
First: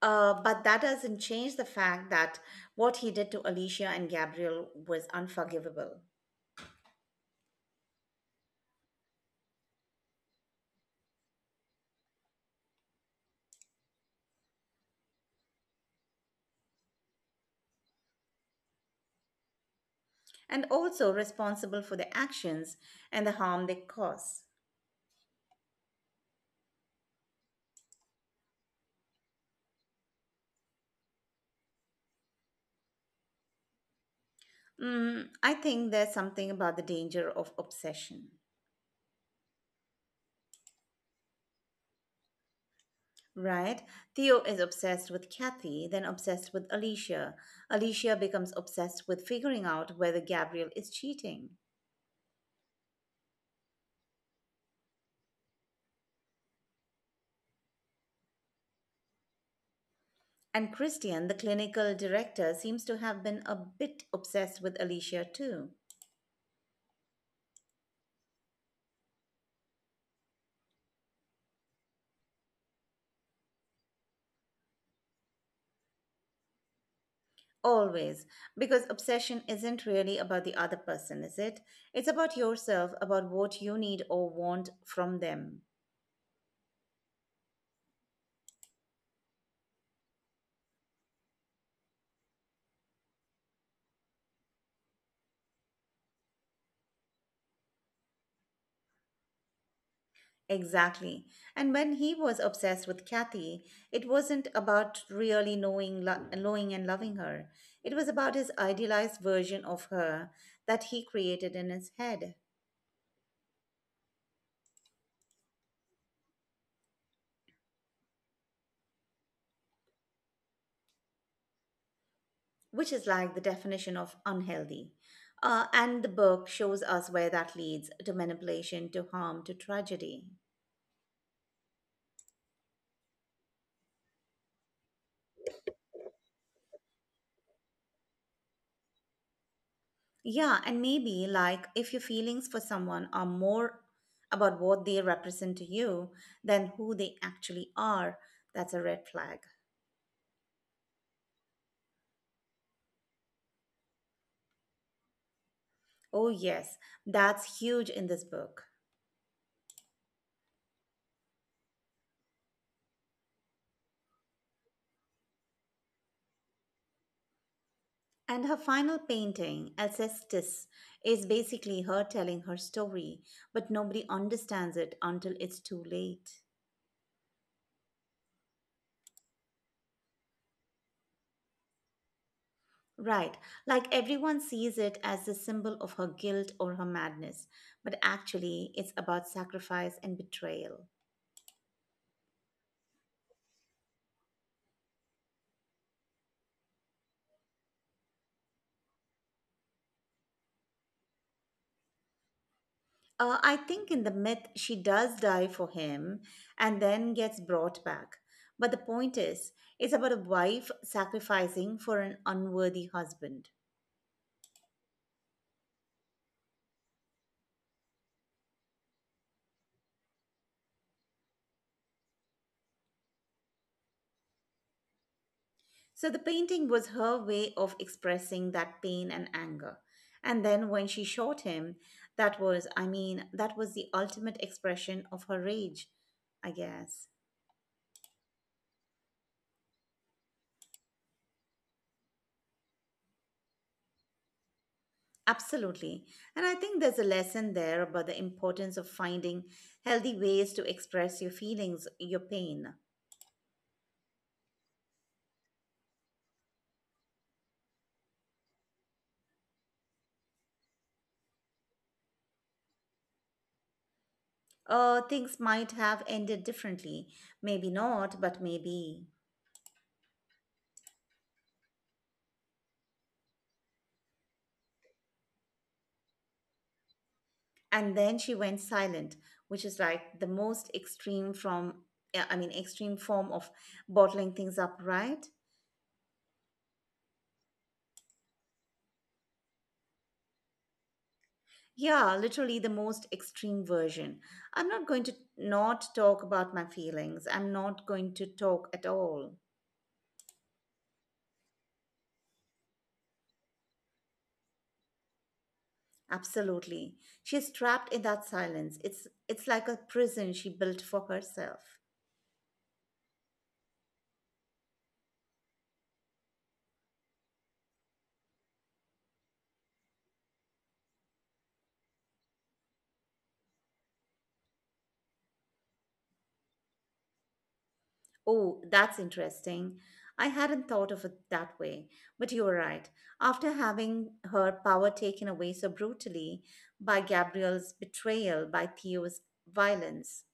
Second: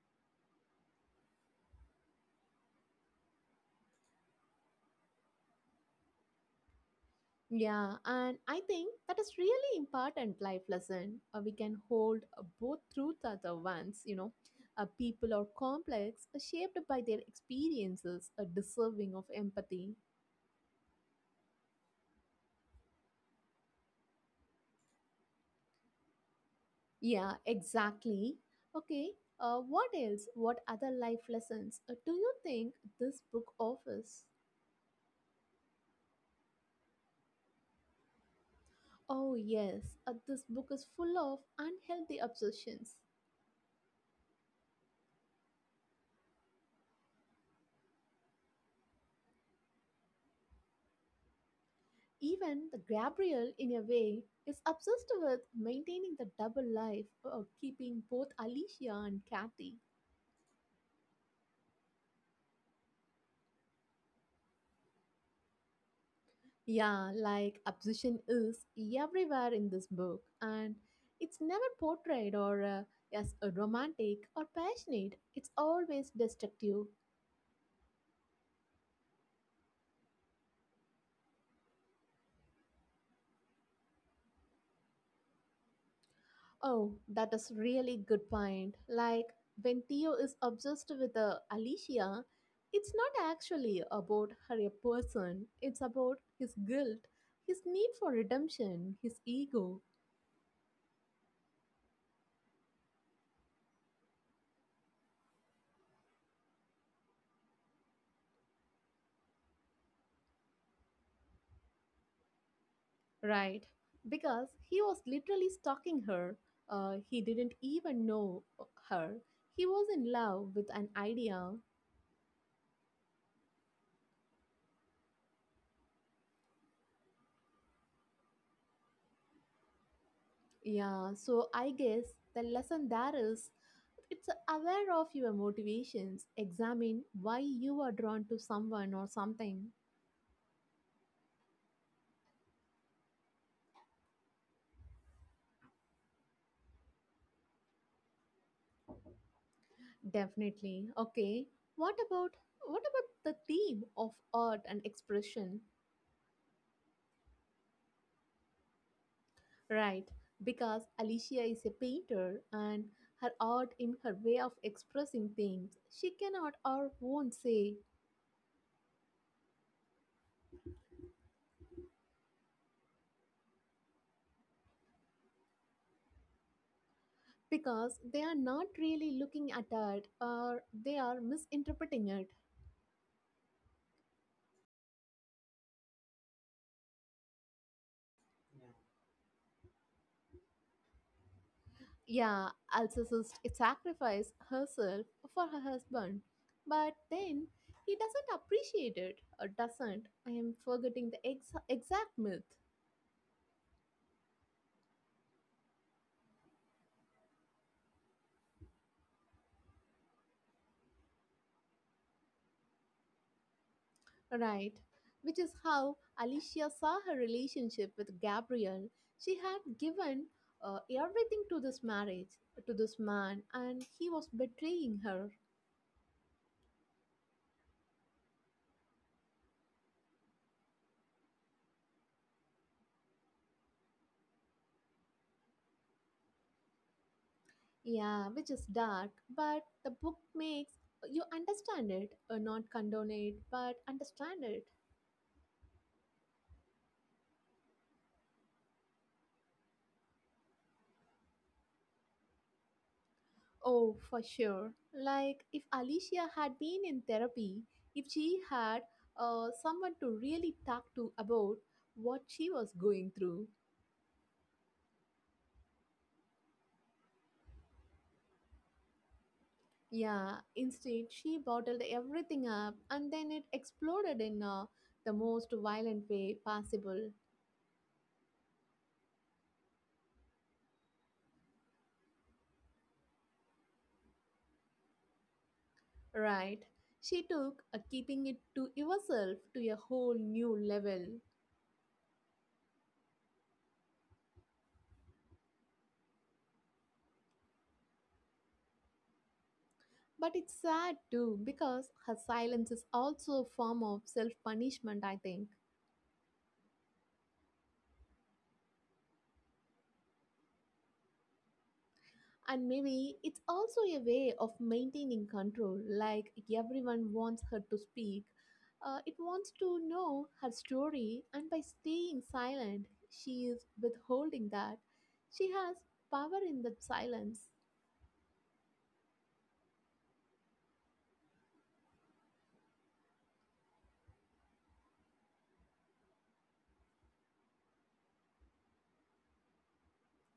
[SPEAKER 2] Uh, but that doesn't change the fact that what he did to Alicia and Gabriel was unforgivable
[SPEAKER 1] Yeah, and I think that is really important life lesson. Uh, we can hold uh, both truths are the ones, you know. Uh, people are complex, uh, shaped by their experiences, uh, deserving of empathy.
[SPEAKER 2] and also responsible for their actions and the harm they cause.
[SPEAKER 1] Yeah, exactly. Okay, uh, what else? What other life lessons uh, do you think this book offers?
[SPEAKER 2] Mm, I think there's something about the danger of obsession.
[SPEAKER 1] Oh, yes, uh, this book is full of unhealthy obsessions.
[SPEAKER 2] Right? Theo is obsessed with Kathy, then obsessed with Alicia. Alicia becomes obsessed with figuring out whether Gabriel is cheating.
[SPEAKER 1] Even the Gabriel, in a way, is obsessed with maintaining the double life of keeping both Alicia and Kathy.
[SPEAKER 2] And Christian, the clinical director, seems to have been a bit obsessed with Alicia too.
[SPEAKER 1] Yeah, like obsession is everywhere in this book, and it's never portrayed or uh, as a romantic or passionate. It's always destructive.
[SPEAKER 2] Always. Because obsession isn't really about the other person, is it? It's about yourself, about what you need or want from them.
[SPEAKER 1] Oh, that is really good point. Like when Theo is obsessed with uh, Alicia, it's not actually about her a person. It's about his guilt, his need for redemption, his ego,
[SPEAKER 2] Exactly. And when he was obsessed with Kathy, it wasn't about really knowing, lo- knowing and loving her. It was about his idealized version of her that he created in his head,
[SPEAKER 1] right? Because he was literally stalking her. Uh, he didn't even know her. He was in love with an idea.
[SPEAKER 2] which is like the definition of unhealthy. Uh, and the book shows us where that leads to manipulation, to harm, to tragedy.
[SPEAKER 1] Yeah, so I guess the lesson there is it's aware of your motivations, examine why you are drawn to someone or something.
[SPEAKER 2] Yeah, and maybe like if your feelings for someone are more about what they represent to you than who they actually are, that's a red flag.
[SPEAKER 1] Definitely. Okay. What about what about the theme of art and expression?
[SPEAKER 2] Oh, yes, that's huge in this book.
[SPEAKER 1] Right, because Alicia is a painter and her art in her way of expressing things, she cannot or won't say.
[SPEAKER 2] And her final painting, Alcestis, is basically her telling her story, but nobody understands it until it's too late.
[SPEAKER 1] Because they are not really looking at art or they are misinterpreting it.
[SPEAKER 2] Right, like everyone sees it as the symbol of her guilt or her madness, but actually it's about sacrifice and betrayal.
[SPEAKER 1] Yeah, Alcestis sacrificed herself for her husband, but then he doesn't appreciate it or doesn't. I am forgetting the ex- exact myth,
[SPEAKER 2] Uh, I think in the myth, she does die for him and then gets brought back. But the point is, it's about a wife sacrificing for an unworthy husband.
[SPEAKER 1] right? Which is how Alicia saw her relationship with Gabriel. She had given uh, everything to this marriage, to this man, and he was betraying her.
[SPEAKER 2] So the painting was her way of expressing that pain and anger. And then when she shot him, that was, I mean, that was the ultimate expression of her rage, I guess.
[SPEAKER 1] Yeah, which is dark, but the book makes you understand it, uh, not condone it, but understand it.
[SPEAKER 2] Absolutely. And I think there's a lesson there about the importance of finding healthy ways to express your feelings, your pain.
[SPEAKER 1] Oh, for sure. Like, if Alicia had been in therapy, if she had uh, someone to really talk to about what she was going through.
[SPEAKER 2] Uh, things might have ended differently. Maybe not, but maybe.
[SPEAKER 1] Yeah, instead, she bottled everything up and then it exploded in, uh, the most violent way possible.
[SPEAKER 2] And then she went silent, which is like the most extreme from, yeah, I mean extreme form of bottling things up, right?
[SPEAKER 1] Right. She took, uh, keeping it to yourself to a whole new level.
[SPEAKER 2] Yeah, literally the most extreme version. I'm not going to not talk about my feelings, I'm not going to talk at all.
[SPEAKER 1] But it's sad too because her silence is also a form of self punishment, I think.
[SPEAKER 2] Absolutely. She's trapped in that silence. It's it's like a prison she built for herself.
[SPEAKER 1] And maybe it's also a way of maintaining control, like everyone wants her to speak. Uh, it wants to know her story, and by staying silent, she is withholding that. She has power in that silence.
[SPEAKER 2] Oh, that's interesting. I hadn't thought of it that way, but you're right. After having her power taken away so brutally by Gabrielle's betrayal, by Theo's violence,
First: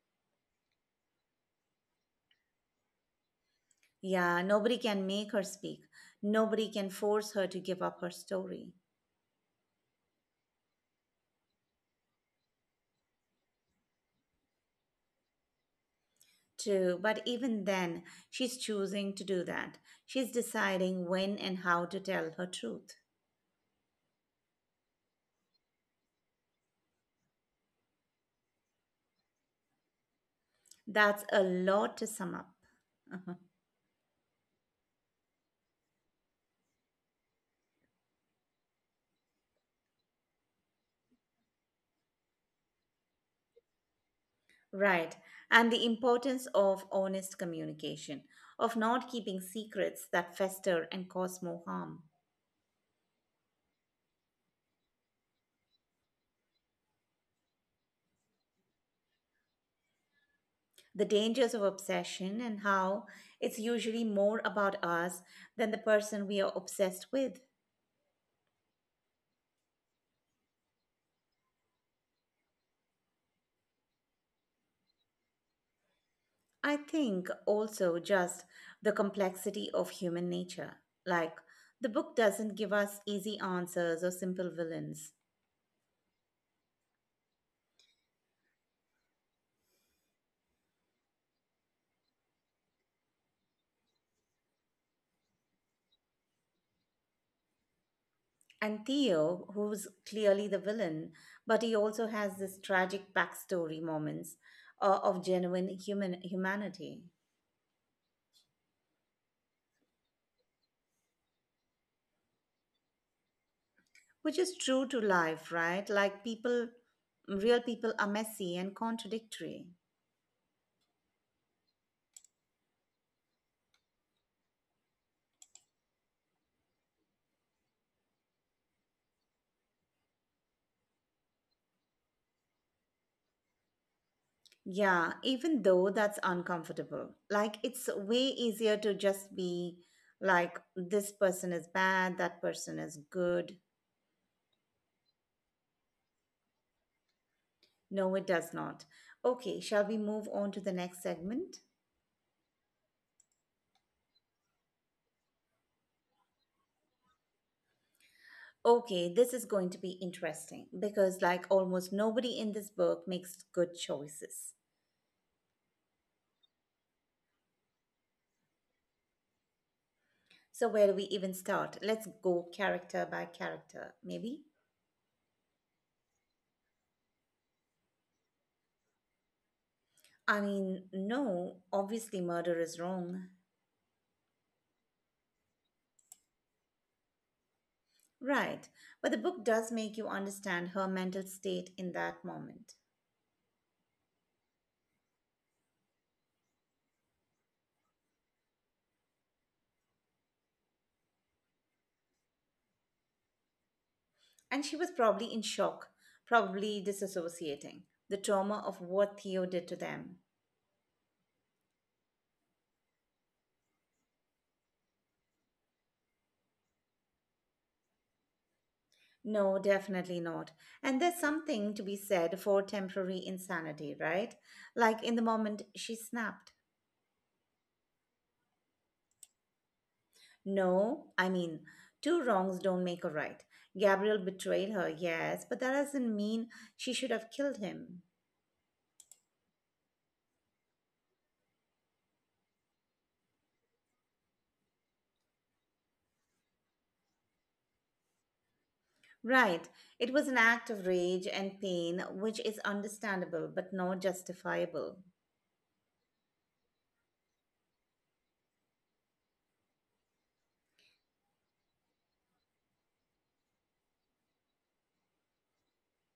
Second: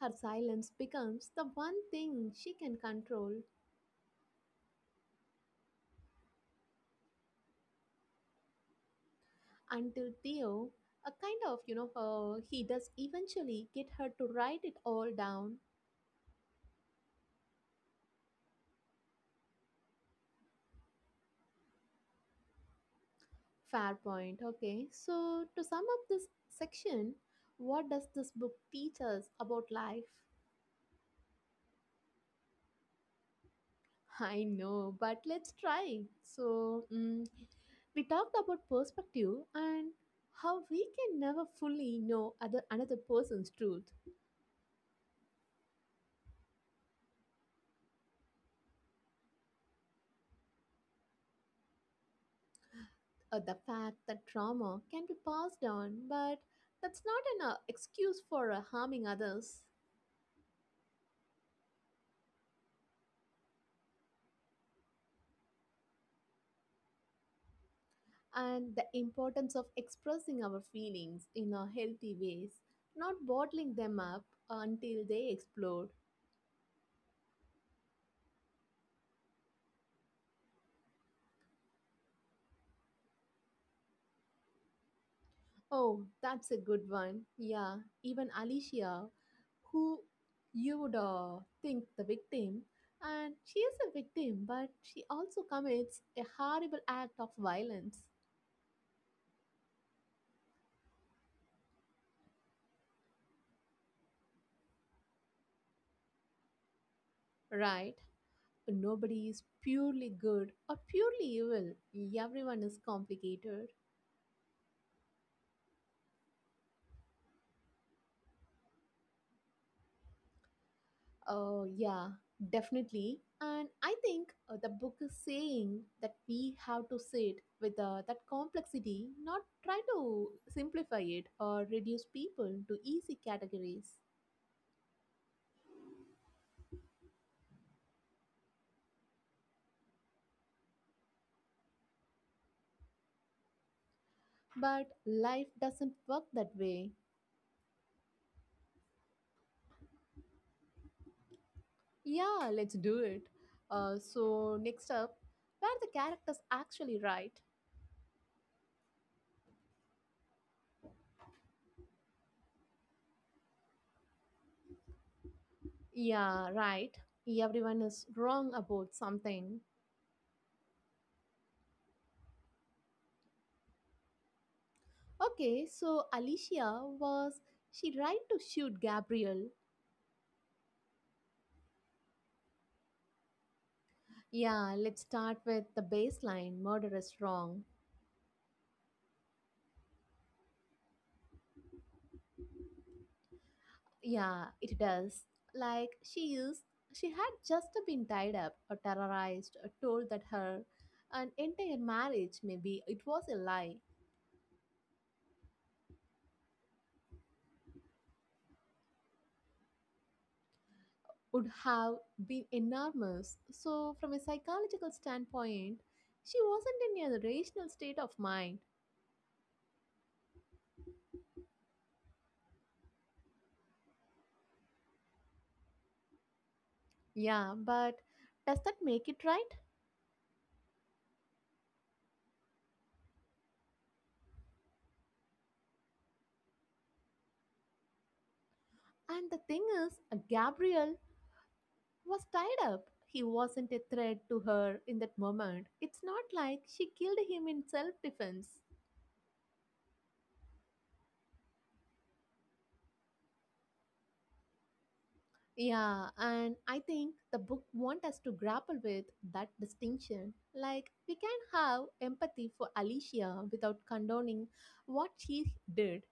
[SPEAKER 1] Her silence becomes the one thing she can control
[SPEAKER 2] yeah, nobody can make her speak. Nobody can force her to give up her story.
[SPEAKER 1] until Theo, a kind of, you know, uh, he does eventually get her to write it all down.
[SPEAKER 2] True, but even then, she's choosing to do that. She's deciding when and how to tell her truth.
[SPEAKER 1] Fair point. Okay. So, to sum up this section, what does this book teach us about life?
[SPEAKER 2] That's a lot to sum up.
[SPEAKER 1] I know, but let's try. So, mm, we talked about perspective and how we can never fully know other another person's truth.
[SPEAKER 2] Right. And the importance of honest communication, of not keeping secrets that fester and cause more harm.
[SPEAKER 1] Or the fact that trauma can be passed on, but that's not an uh, excuse for uh, harming others.
[SPEAKER 2] The dangers of obsession and how it's usually more about us than the person we are obsessed with.
[SPEAKER 1] And the importance of expressing our feelings in a healthy ways, not bottling them up until they explode.
[SPEAKER 2] I think also just the complexity of human nature. Like, the book doesn't give us easy answers or simple villains.
[SPEAKER 1] Oh, that's a good one. Yeah, even Alicia, who you would uh, think the victim, and she is a victim, but she also commits a horrible act of violence,
[SPEAKER 2] And Theo, who's clearly the villain, but he also has this tragic backstory moments uh, of genuine human humanity,
[SPEAKER 1] right? Nobody is purely good or purely evil. Everyone is complicated.
[SPEAKER 2] which is true to life, right? Like people, real people are messy and contradictory.
[SPEAKER 1] Oh, yeah, definitely. And I think uh, the book is saying that we have to sit with uh, that complexity, not try to simplify it or reduce people to easy categories.
[SPEAKER 2] Yeah, even though that's uncomfortable. Like it's way easier to just be like, this person is bad, that person is good.
[SPEAKER 1] But life doesn't work that way.
[SPEAKER 2] No, it does not. Okay, shall we move on to the next segment?
[SPEAKER 1] Yeah, let's do it. Uh, so, next up, where the characters actually right?
[SPEAKER 2] Okay, this is going to be interesting because, like, almost nobody in this book makes good choices.
[SPEAKER 1] Yeah, right. Everyone is wrong about something.
[SPEAKER 2] So, where do we even start? Let's go character by character, maybe?
[SPEAKER 1] Okay, so Alicia was she right to shoot Gabriel?
[SPEAKER 2] I mean, no, obviously, murder is wrong.
[SPEAKER 1] Yeah, let's start with the baseline murder is wrong.
[SPEAKER 2] Right, but the book does make you understand her mental state in that moment.
[SPEAKER 1] Yeah, it does. Like she is, she had just been tied up or terrorized or told that her an entire marriage, maybe it was a lie,
[SPEAKER 2] And she was probably in shock, probably disassociating, the trauma of what Theo did to them.
[SPEAKER 1] would have been enormous. So, from a psychological standpoint, she wasn't in a rational state of mind.
[SPEAKER 2] No, definitely not. And there's something to be said for temporary insanity, right? Like in the moment she snapped.
[SPEAKER 1] Yeah, but does that make it right?
[SPEAKER 2] No, I mean, two wrongs don't make a right. Gabriel betrayed her, yes, but that doesn't mean she should have killed him.
[SPEAKER 1] And the thing is, Gabriel was tied up. He wasn't a threat to her in that moment. It's not like she killed him in self defense.
[SPEAKER 2] Right. It was an act of rage and pain, which is understandable but not justifiable.
[SPEAKER 1] Yeah, and I think the book wants us to grapple with that distinction. Like, we can have empathy for Alicia without condoning what she did.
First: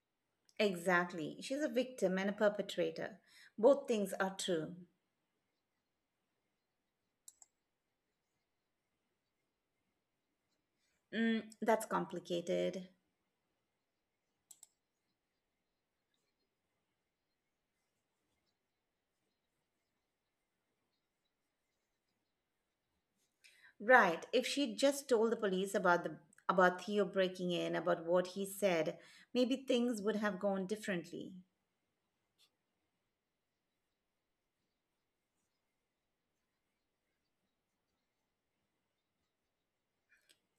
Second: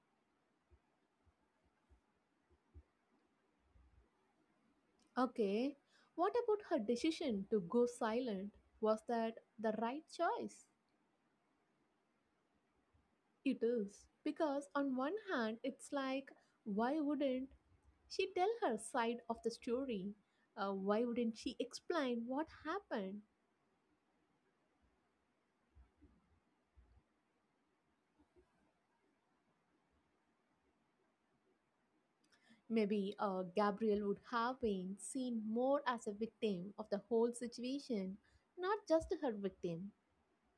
[SPEAKER 2] Exactly. She's a victim and a perpetrator. Both things are true.
[SPEAKER 1] Okay, what about her decision to go silent? Was that the right choice?
[SPEAKER 2] Mm, that's complicated.
[SPEAKER 1] It is. Because on one hand, it's like, why wouldn't she tell her side of the story? Uh, why wouldn't she explain what happened?
[SPEAKER 2] Right. If she'd just told the police about the about Theo breaking in, about what he said, maybe things would have gone differently.
[SPEAKER 1] Maybe uh, Gabriel would have been seen more as a victim of the whole situation, not just her victim.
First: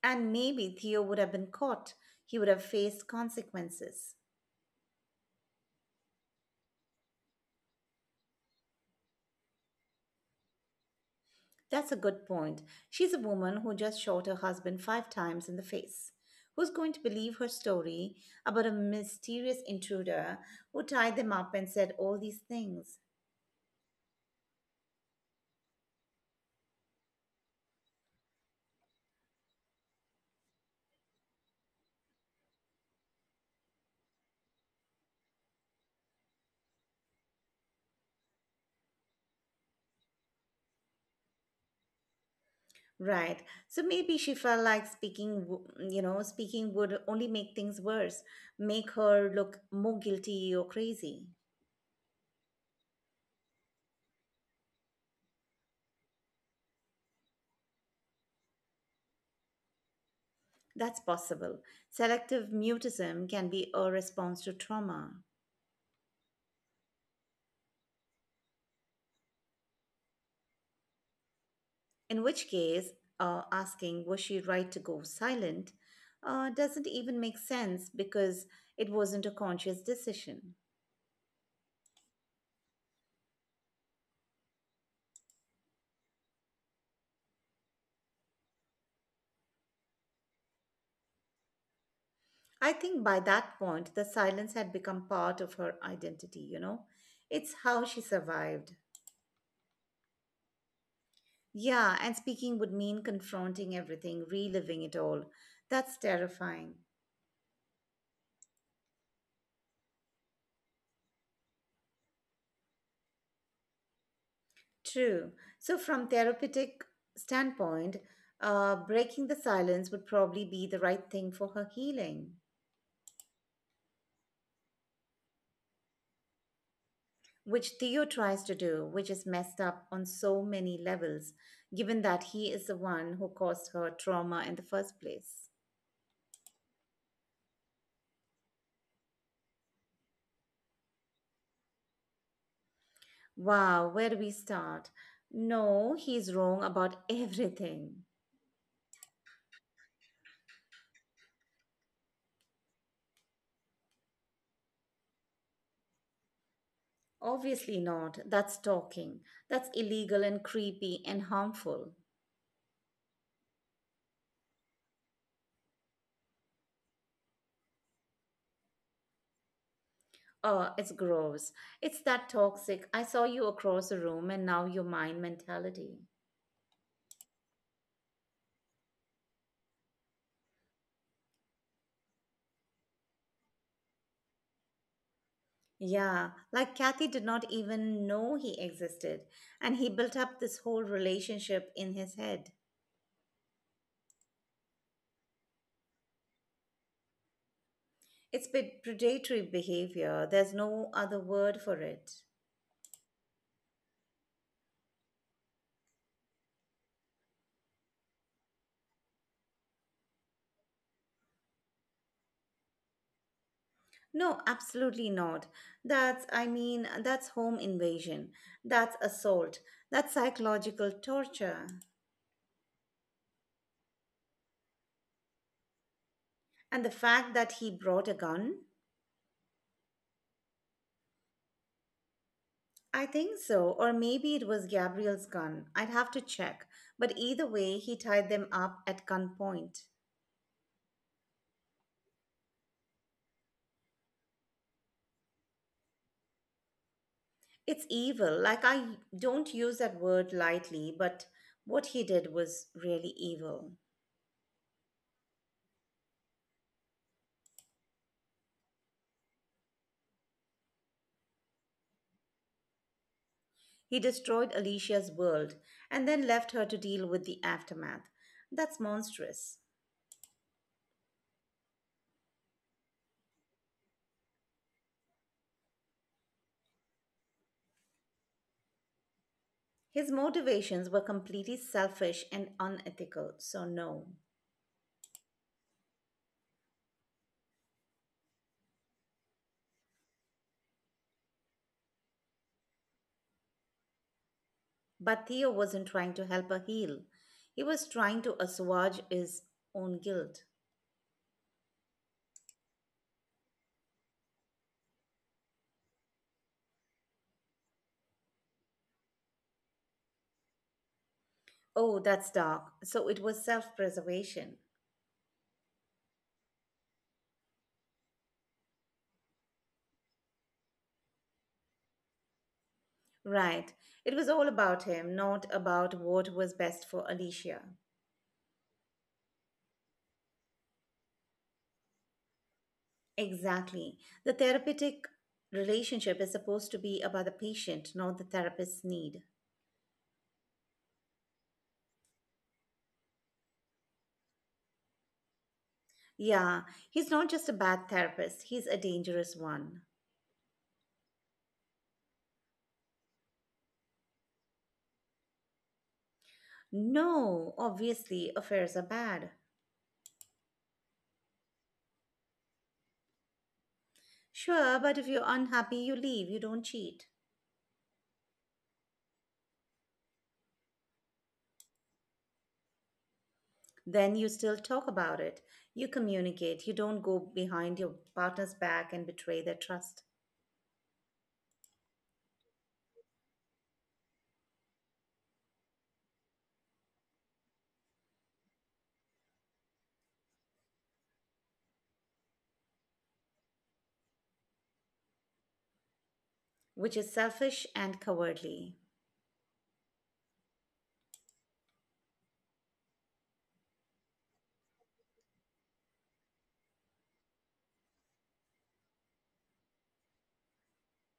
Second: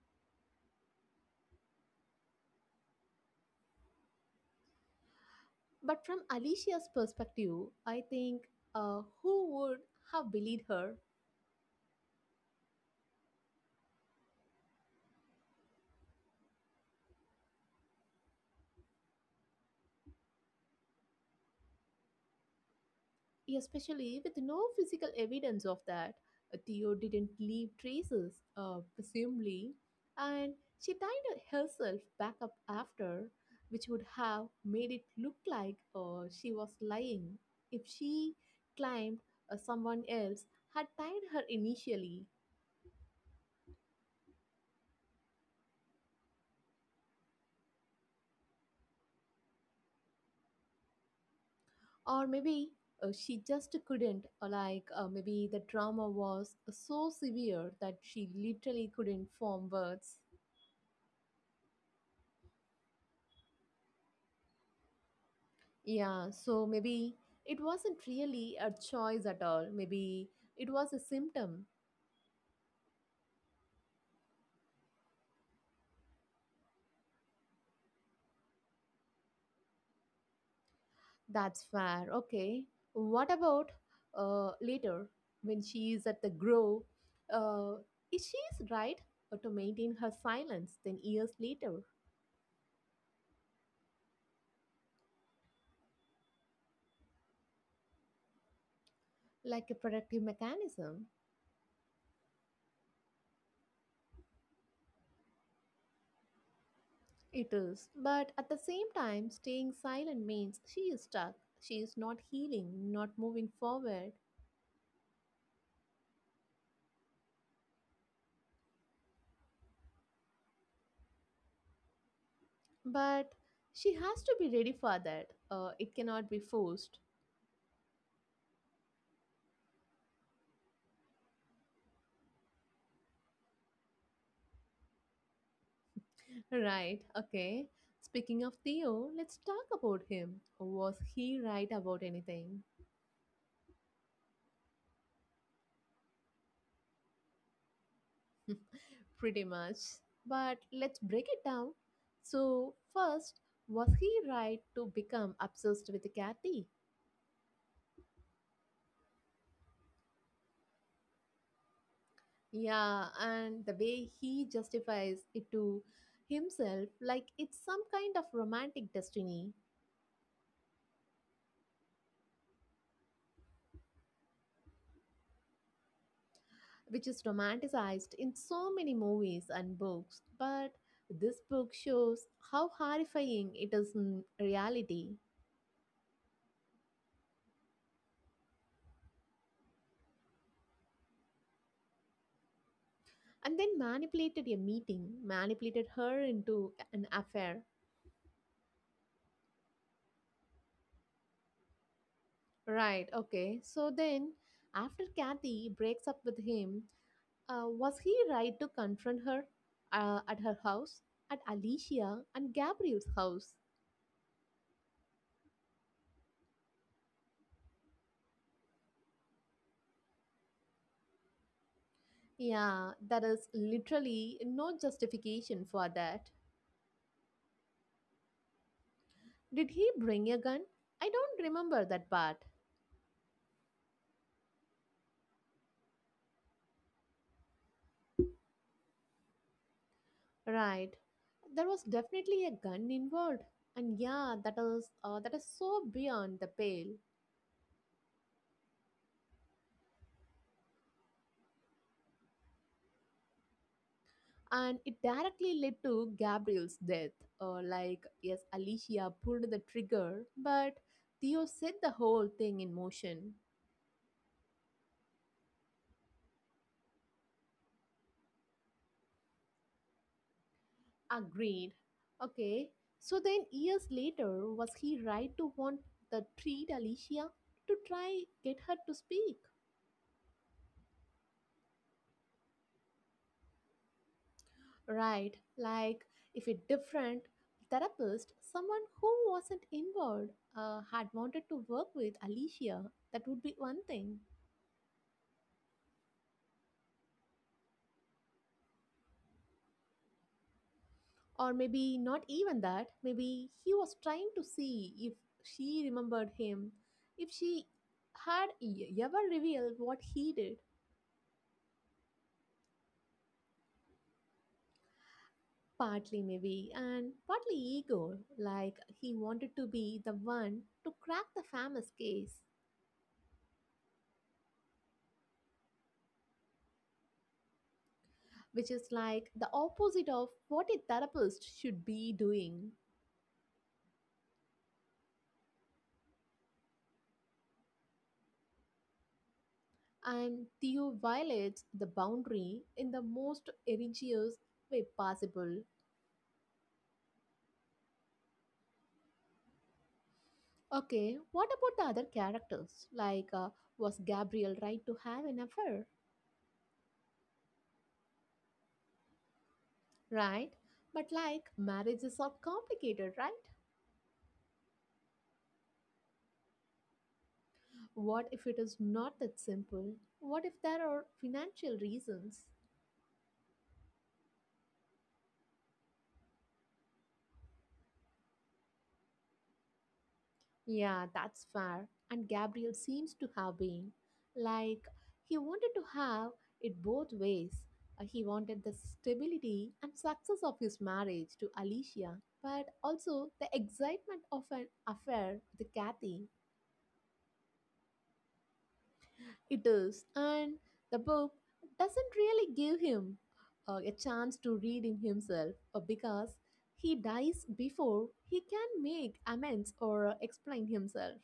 [SPEAKER 2] And maybe Theo would have been caught. He would have faced consequences.
[SPEAKER 1] But from Alicia's perspective, I think uh, who would have believed her?
[SPEAKER 2] That's a good point. She's a woman who just shot her husband five times in the face. Who's going to believe her story about a mysterious intruder who tied them up and said all these things?
[SPEAKER 1] Yeah, especially with no physical evidence of that. Theo didn't leave traces, uh, presumably, and she tied herself back up after, which would have made it look like uh, she was lying if she claimed uh, someone else had tied her initially.
[SPEAKER 2] Right. So maybe she felt like speaking, w- you know, speaking would only make things worse, make her look more guilty or crazy.
[SPEAKER 1] Or maybe uh, she just couldn't, or like uh, maybe the trauma was so severe that she literally couldn't form words.
[SPEAKER 2] That's possible. Selective mutism can be a response to trauma,
[SPEAKER 1] Yeah, so maybe it wasn't really a choice at all. Maybe it was a symptom.
[SPEAKER 2] in which case, uh, asking, was she right to go silent, uh, doesn't even make sense because it wasn't a conscious decision.
[SPEAKER 1] That's fair. Okay. What about uh, later when she is at the grove? Uh, is she's right uh, to maintain her silence then years later,
[SPEAKER 2] I think by that point, the silence had become part of her identity, you know? It's how she survived.
[SPEAKER 1] like a protective mechanism?
[SPEAKER 2] Yeah, and speaking would mean confronting everything, reliving it all. That's terrifying.
[SPEAKER 1] It is. But at the same time, staying silent means she is stuck. She is not healing, not moving forward.
[SPEAKER 2] True. So, from therapeutic standpoint, uh, breaking the silence would probably be the right thing for her healing,
[SPEAKER 1] But she has to be ready for that. Uh, it cannot be forced.
[SPEAKER 2] which Theo tries to do, which is messed up on so many levels, given that he is the one who caused her trauma in the first place.
[SPEAKER 1] Right, okay. Speaking of Theo, let's talk about him. Was he right about anything?
[SPEAKER 2] Wow, where do we start? No, he's wrong about everything.
[SPEAKER 1] Pretty much. But let's break it down. So, first, was he right to become obsessed with Kathy?
[SPEAKER 2] Obviously not. That's stalking. That's illegal and creepy and harmful.
[SPEAKER 1] Yeah, and the way he justifies it to himself, like it's some kind of romantic destiny.
[SPEAKER 2] Oh, it's gross. It's that toxic. I saw you across the room and now you're mine mentality.
[SPEAKER 1] Which is romanticized in so many movies and books. But this book shows how horrifying it is in reality.
[SPEAKER 2] Yeah, like Kathy did not even know he existed and he built up this whole relationship in his head.
[SPEAKER 1] And then manipulated a meeting, manipulated her into an affair.
[SPEAKER 2] It's pe- predatory behavior. There's no other word for it.
[SPEAKER 1] Right, okay. So then, after Kathy breaks up with him, uh, was he right to confront her uh, at her house, at Alicia and Gabriel's house?
[SPEAKER 2] No, absolutely not. That's, I mean, that's home invasion. That's assault. That's psychological torture.
[SPEAKER 1] Yeah, there is literally no justification for that.
[SPEAKER 2] And the fact that he brought a gun?
[SPEAKER 1] Did he bring a gun? I don't remember that part.
[SPEAKER 2] I think so. Or maybe it was Gabriel's gun. I'd have to check. But either way, he tied them up at gunpoint.
[SPEAKER 1] Right. There was definitely a gun involved. And yeah, that is uh, that is so beyond the pale.
[SPEAKER 2] It's evil. Like, I don't use that word lightly, but what he did was really evil.
[SPEAKER 1] And it directly led to Gabriel's death. Or like, yes, Alicia pulled the trigger, but Theo set the whole thing in motion.
[SPEAKER 2] He destroyed Alicia's world and then left her to deal with the aftermath. That's monstrous.
[SPEAKER 1] Agreed. Okay. So then years later, was he right to want the treat Alicia to try get her to speak?
[SPEAKER 2] His motivations were completely selfish and unethical, so no.
[SPEAKER 1] Right, like if a different therapist, someone who wasn't involved, uh, had wanted to work with Alicia, that would be one thing.
[SPEAKER 2] But Theo wasn't trying to help her heal. He was trying to assuage his own guilt.
[SPEAKER 1] Or maybe not even that. Maybe he was trying to see if she remembered him, if she had e- ever revealed what he did.
[SPEAKER 2] Oh, that's dark. So it was self preservation.
[SPEAKER 1] Partly, maybe, and partly ego, like he wanted to be the one to crack the famous case.
[SPEAKER 2] Right. It was all about him, not about what was best for Alicia.
[SPEAKER 1] Which is like the opposite of what a therapist should be doing.
[SPEAKER 2] Exactly. The therapeutic relationship is supposed to be about the patient, not the therapist's need.
[SPEAKER 1] And Theo violates the boundary in the most egregious way possible.
[SPEAKER 2] Yeah, he's not just a bad therapist, he's a dangerous one.
[SPEAKER 1] Okay, what about the other characters? Like, uh, was Gabriel right to have an affair?
[SPEAKER 2] No, obviously, affairs are bad.
[SPEAKER 1] Right? But like, marriages are complicated, right?
[SPEAKER 2] Sure, but if you're unhappy, you leave, you don't cheat.
[SPEAKER 1] What if it is not that simple? What if there are financial reasons?
[SPEAKER 2] Then you still talk about it. You communicate. You don't go behind your partner's back and betray their trust,
[SPEAKER 1] Yeah, that's fair. And Gabriel seems to have been like he wanted to have it both ways. Uh, he wanted the stability and success of his marriage to Alicia, but also the excitement of an affair with Kathy.
[SPEAKER 2] which is selfish and cowardly.
[SPEAKER 1] It is, and the book doesn't really give him uh, a chance to read in himself uh, because he dies before he can make amends or explain himself.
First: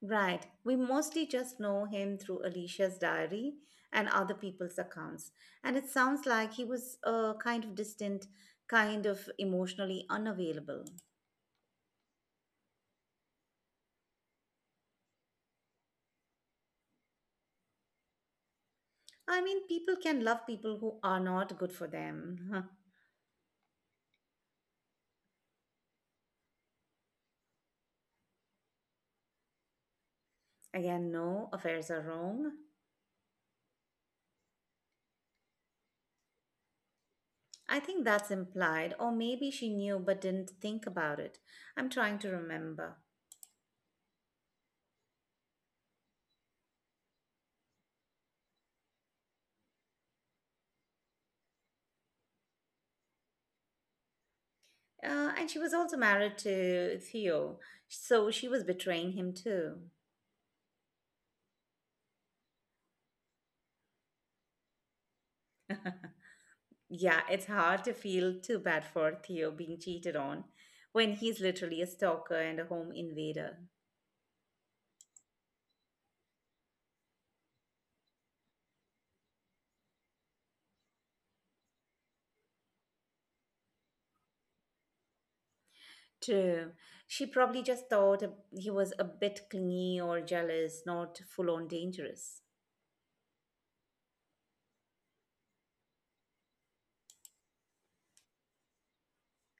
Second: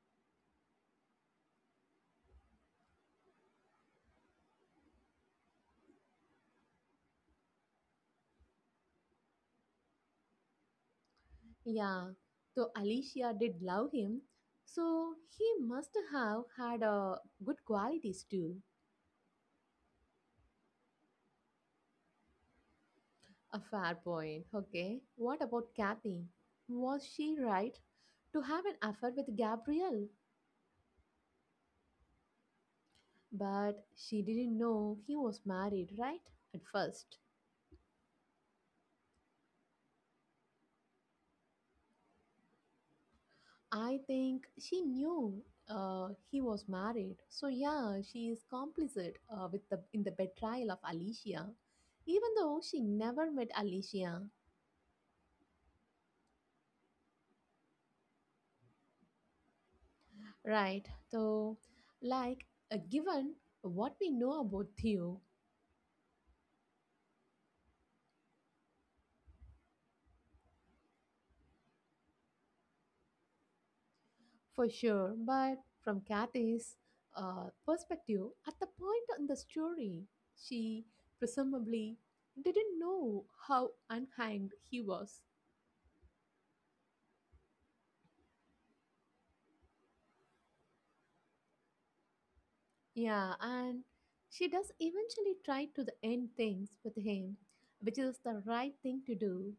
[SPEAKER 2] Right, we mostly just know him through Alicia's diary and other people's accounts. And it sounds like he was uh, kind of distant, kind of emotionally unavailable.
[SPEAKER 1] Yeah, so Alicia did love him, so he must have had uh, good qualities too.
[SPEAKER 2] I mean, people can love people who are not good for them.
[SPEAKER 1] A fair point. Okay, what about Kathy? Was she right to have an affair with Gabriel?
[SPEAKER 2] Again, no, affairs are wrong.
[SPEAKER 1] But she didn't know he was married, right? At first,
[SPEAKER 2] I think that's implied, or maybe she knew but didn't think about it. I'm trying to remember.
[SPEAKER 1] I think she knew uh, he was married. So yeah, she is complicit uh, with the in the betrayal of Alicia, even though she never met Alicia.
[SPEAKER 2] Uh, and she was also married to Theo, so she was betraying him too.
[SPEAKER 1] Right. So, like, uh, Given what we know about Theo,
[SPEAKER 2] Yeah, it's hard to feel too bad for Theo being cheated on when he's literally a stalker and a home invader.
[SPEAKER 1] for sure, but from Kathy's uh, perspective, at the point in the story, she presumably didn't know how unhanged he was.
[SPEAKER 2] True. She probably just thought he was a bit clingy or jealous, not full on dangerous.
[SPEAKER 1] Yeah, and she does eventually try to the end things with him, which is the right thing to do.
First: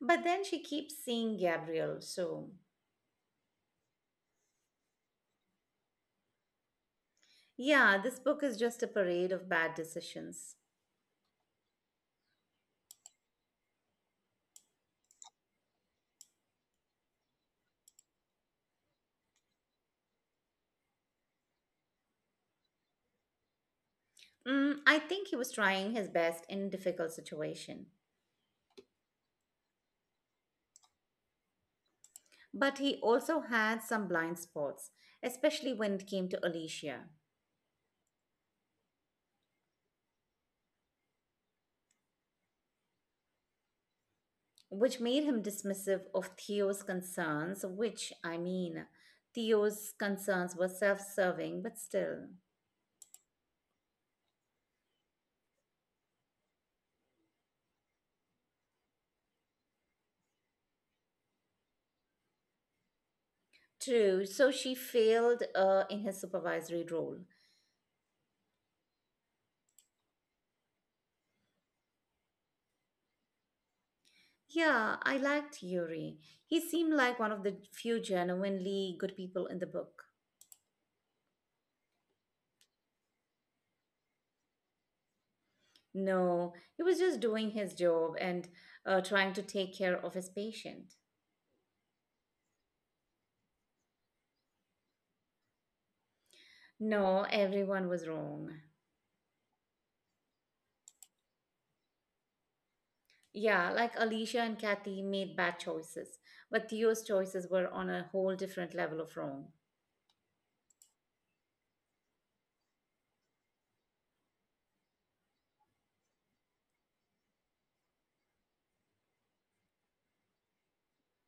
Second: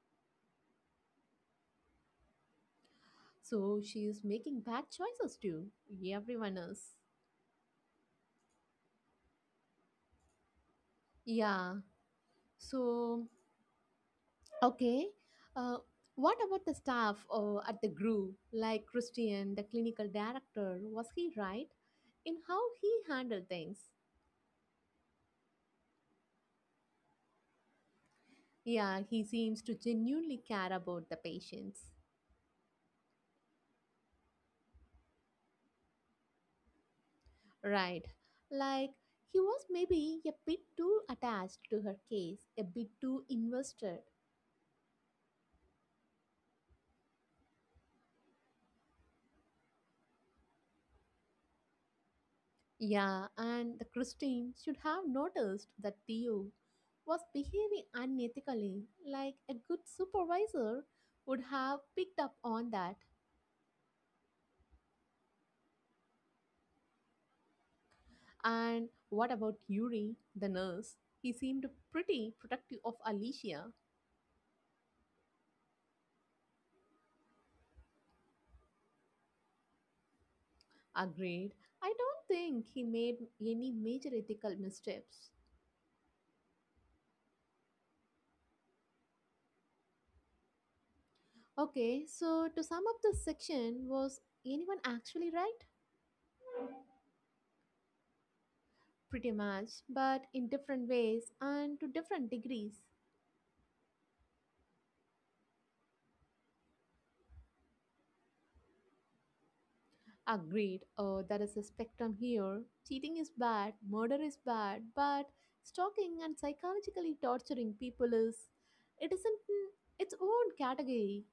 [SPEAKER 2] But then she keeps seeing Gabriel, so
[SPEAKER 1] So she is making bad choices too. Everyone is.
[SPEAKER 2] yeah, this book is just a parade of bad decisions.
[SPEAKER 1] Yeah. So Okay. Uh, what about the staff uh, at the Grove, like Christian, the clinical director? Was he right in how he handled things?
[SPEAKER 2] Mm, I think he was trying his best in a difficult situation.
[SPEAKER 1] Yeah, he seems to genuinely care about the patients.
[SPEAKER 2] But he also had some blind spots, especially when it came to Alicia,
[SPEAKER 1] Right. Like, he was maybe a bit too attached to her case, a bit too invested.
[SPEAKER 2] which made him dismissive of Theo's concerns, which, I mean, Theo's concerns were self serving, but still.
[SPEAKER 1] Yeah, and the Christine should have noticed that Theo was behaving unethically, like a good supervisor would have picked up on that.
[SPEAKER 2] True, so she failed uh, in his supervisory role.
[SPEAKER 1] And what about Yuri, the nurse? He seemed pretty protective of Alicia.
[SPEAKER 2] Yeah, I liked Yuri. He seemed like one of the few genuinely good people in the book.
[SPEAKER 1] Agreed. I don't think he made any major ethical missteps.
[SPEAKER 2] No, he was just doing his job and uh, trying to take care of his patient.
[SPEAKER 1] Okay, so to sum up this section, was anyone actually right?
[SPEAKER 2] No, everyone was wrong.
[SPEAKER 1] Pretty much, but in different ways and to different degrees.
[SPEAKER 2] Yeah, like Alicia and Kathy made bad choices, but Theo's choices were on a whole different level of wrong.
[SPEAKER 1] Agreed, uh, there is a spectrum here. Cheating is bad, murder is bad, but stalking and psychologically torturing people is. It isn't in its own category.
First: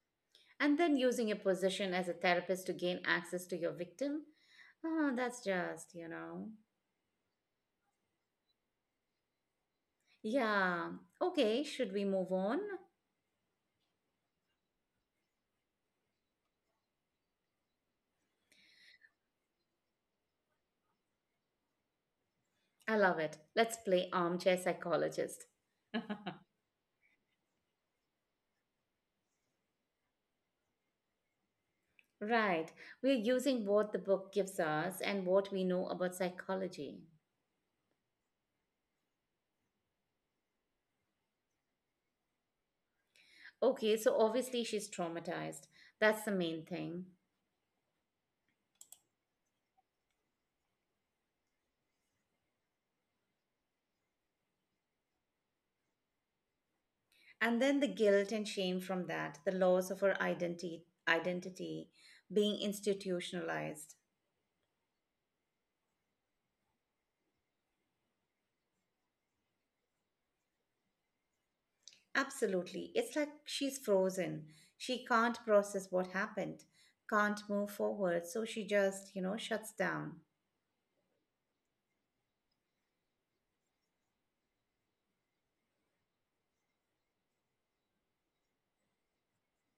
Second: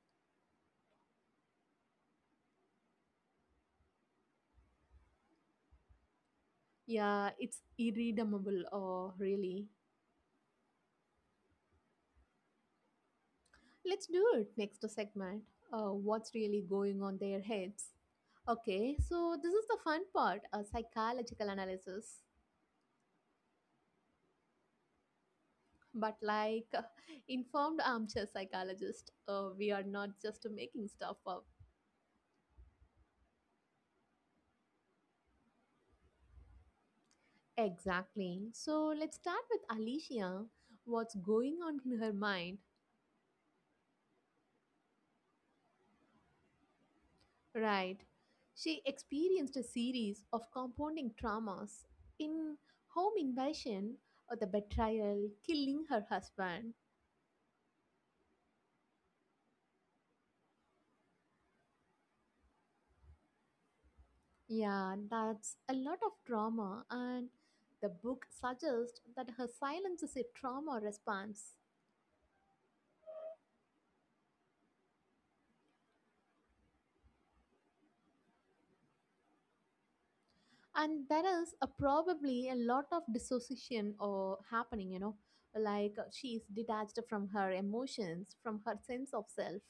[SPEAKER 2] And then using your position as a therapist to gain access to your victim? Oh, that's just, you know.
[SPEAKER 1] Yeah, it's irredeemable, uh, really.
[SPEAKER 2] Yeah. Okay, should we move on?
[SPEAKER 1] Let's do it next segment. Uh, what's really going on their heads? Okay, so this is the fun part a psychological analysis.
[SPEAKER 2] I love it. Let's play armchair psychologist.
[SPEAKER 1] But like informed armchair psychologist, uh, we are not just making stuff up.
[SPEAKER 2] Right. We're using what the book gives us and what we know about psychology.
[SPEAKER 1] Exactly. So let's start with Alicia. What's going on in her mind?
[SPEAKER 2] Okay, so obviously she's traumatized. That's the main thing.
[SPEAKER 1] Right. She experienced a series of compounding traumas in home invasion, or the betrayal, killing her husband.
[SPEAKER 2] And then the guilt and shame from that, the loss of her identity, identity being institutionalized.
[SPEAKER 1] Yeah, that's a lot of trauma, and the book suggests that her silence is a trauma response.
[SPEAKER 2] Absolutely. It's like she's frozen. She can't process what happened, can't move forward, so she just, you know, shuts down.
[SPEAKER 1] And there is a probably a lot of dissociation or happening, you know, like uh, she is detached from her emotions, from her sense of self.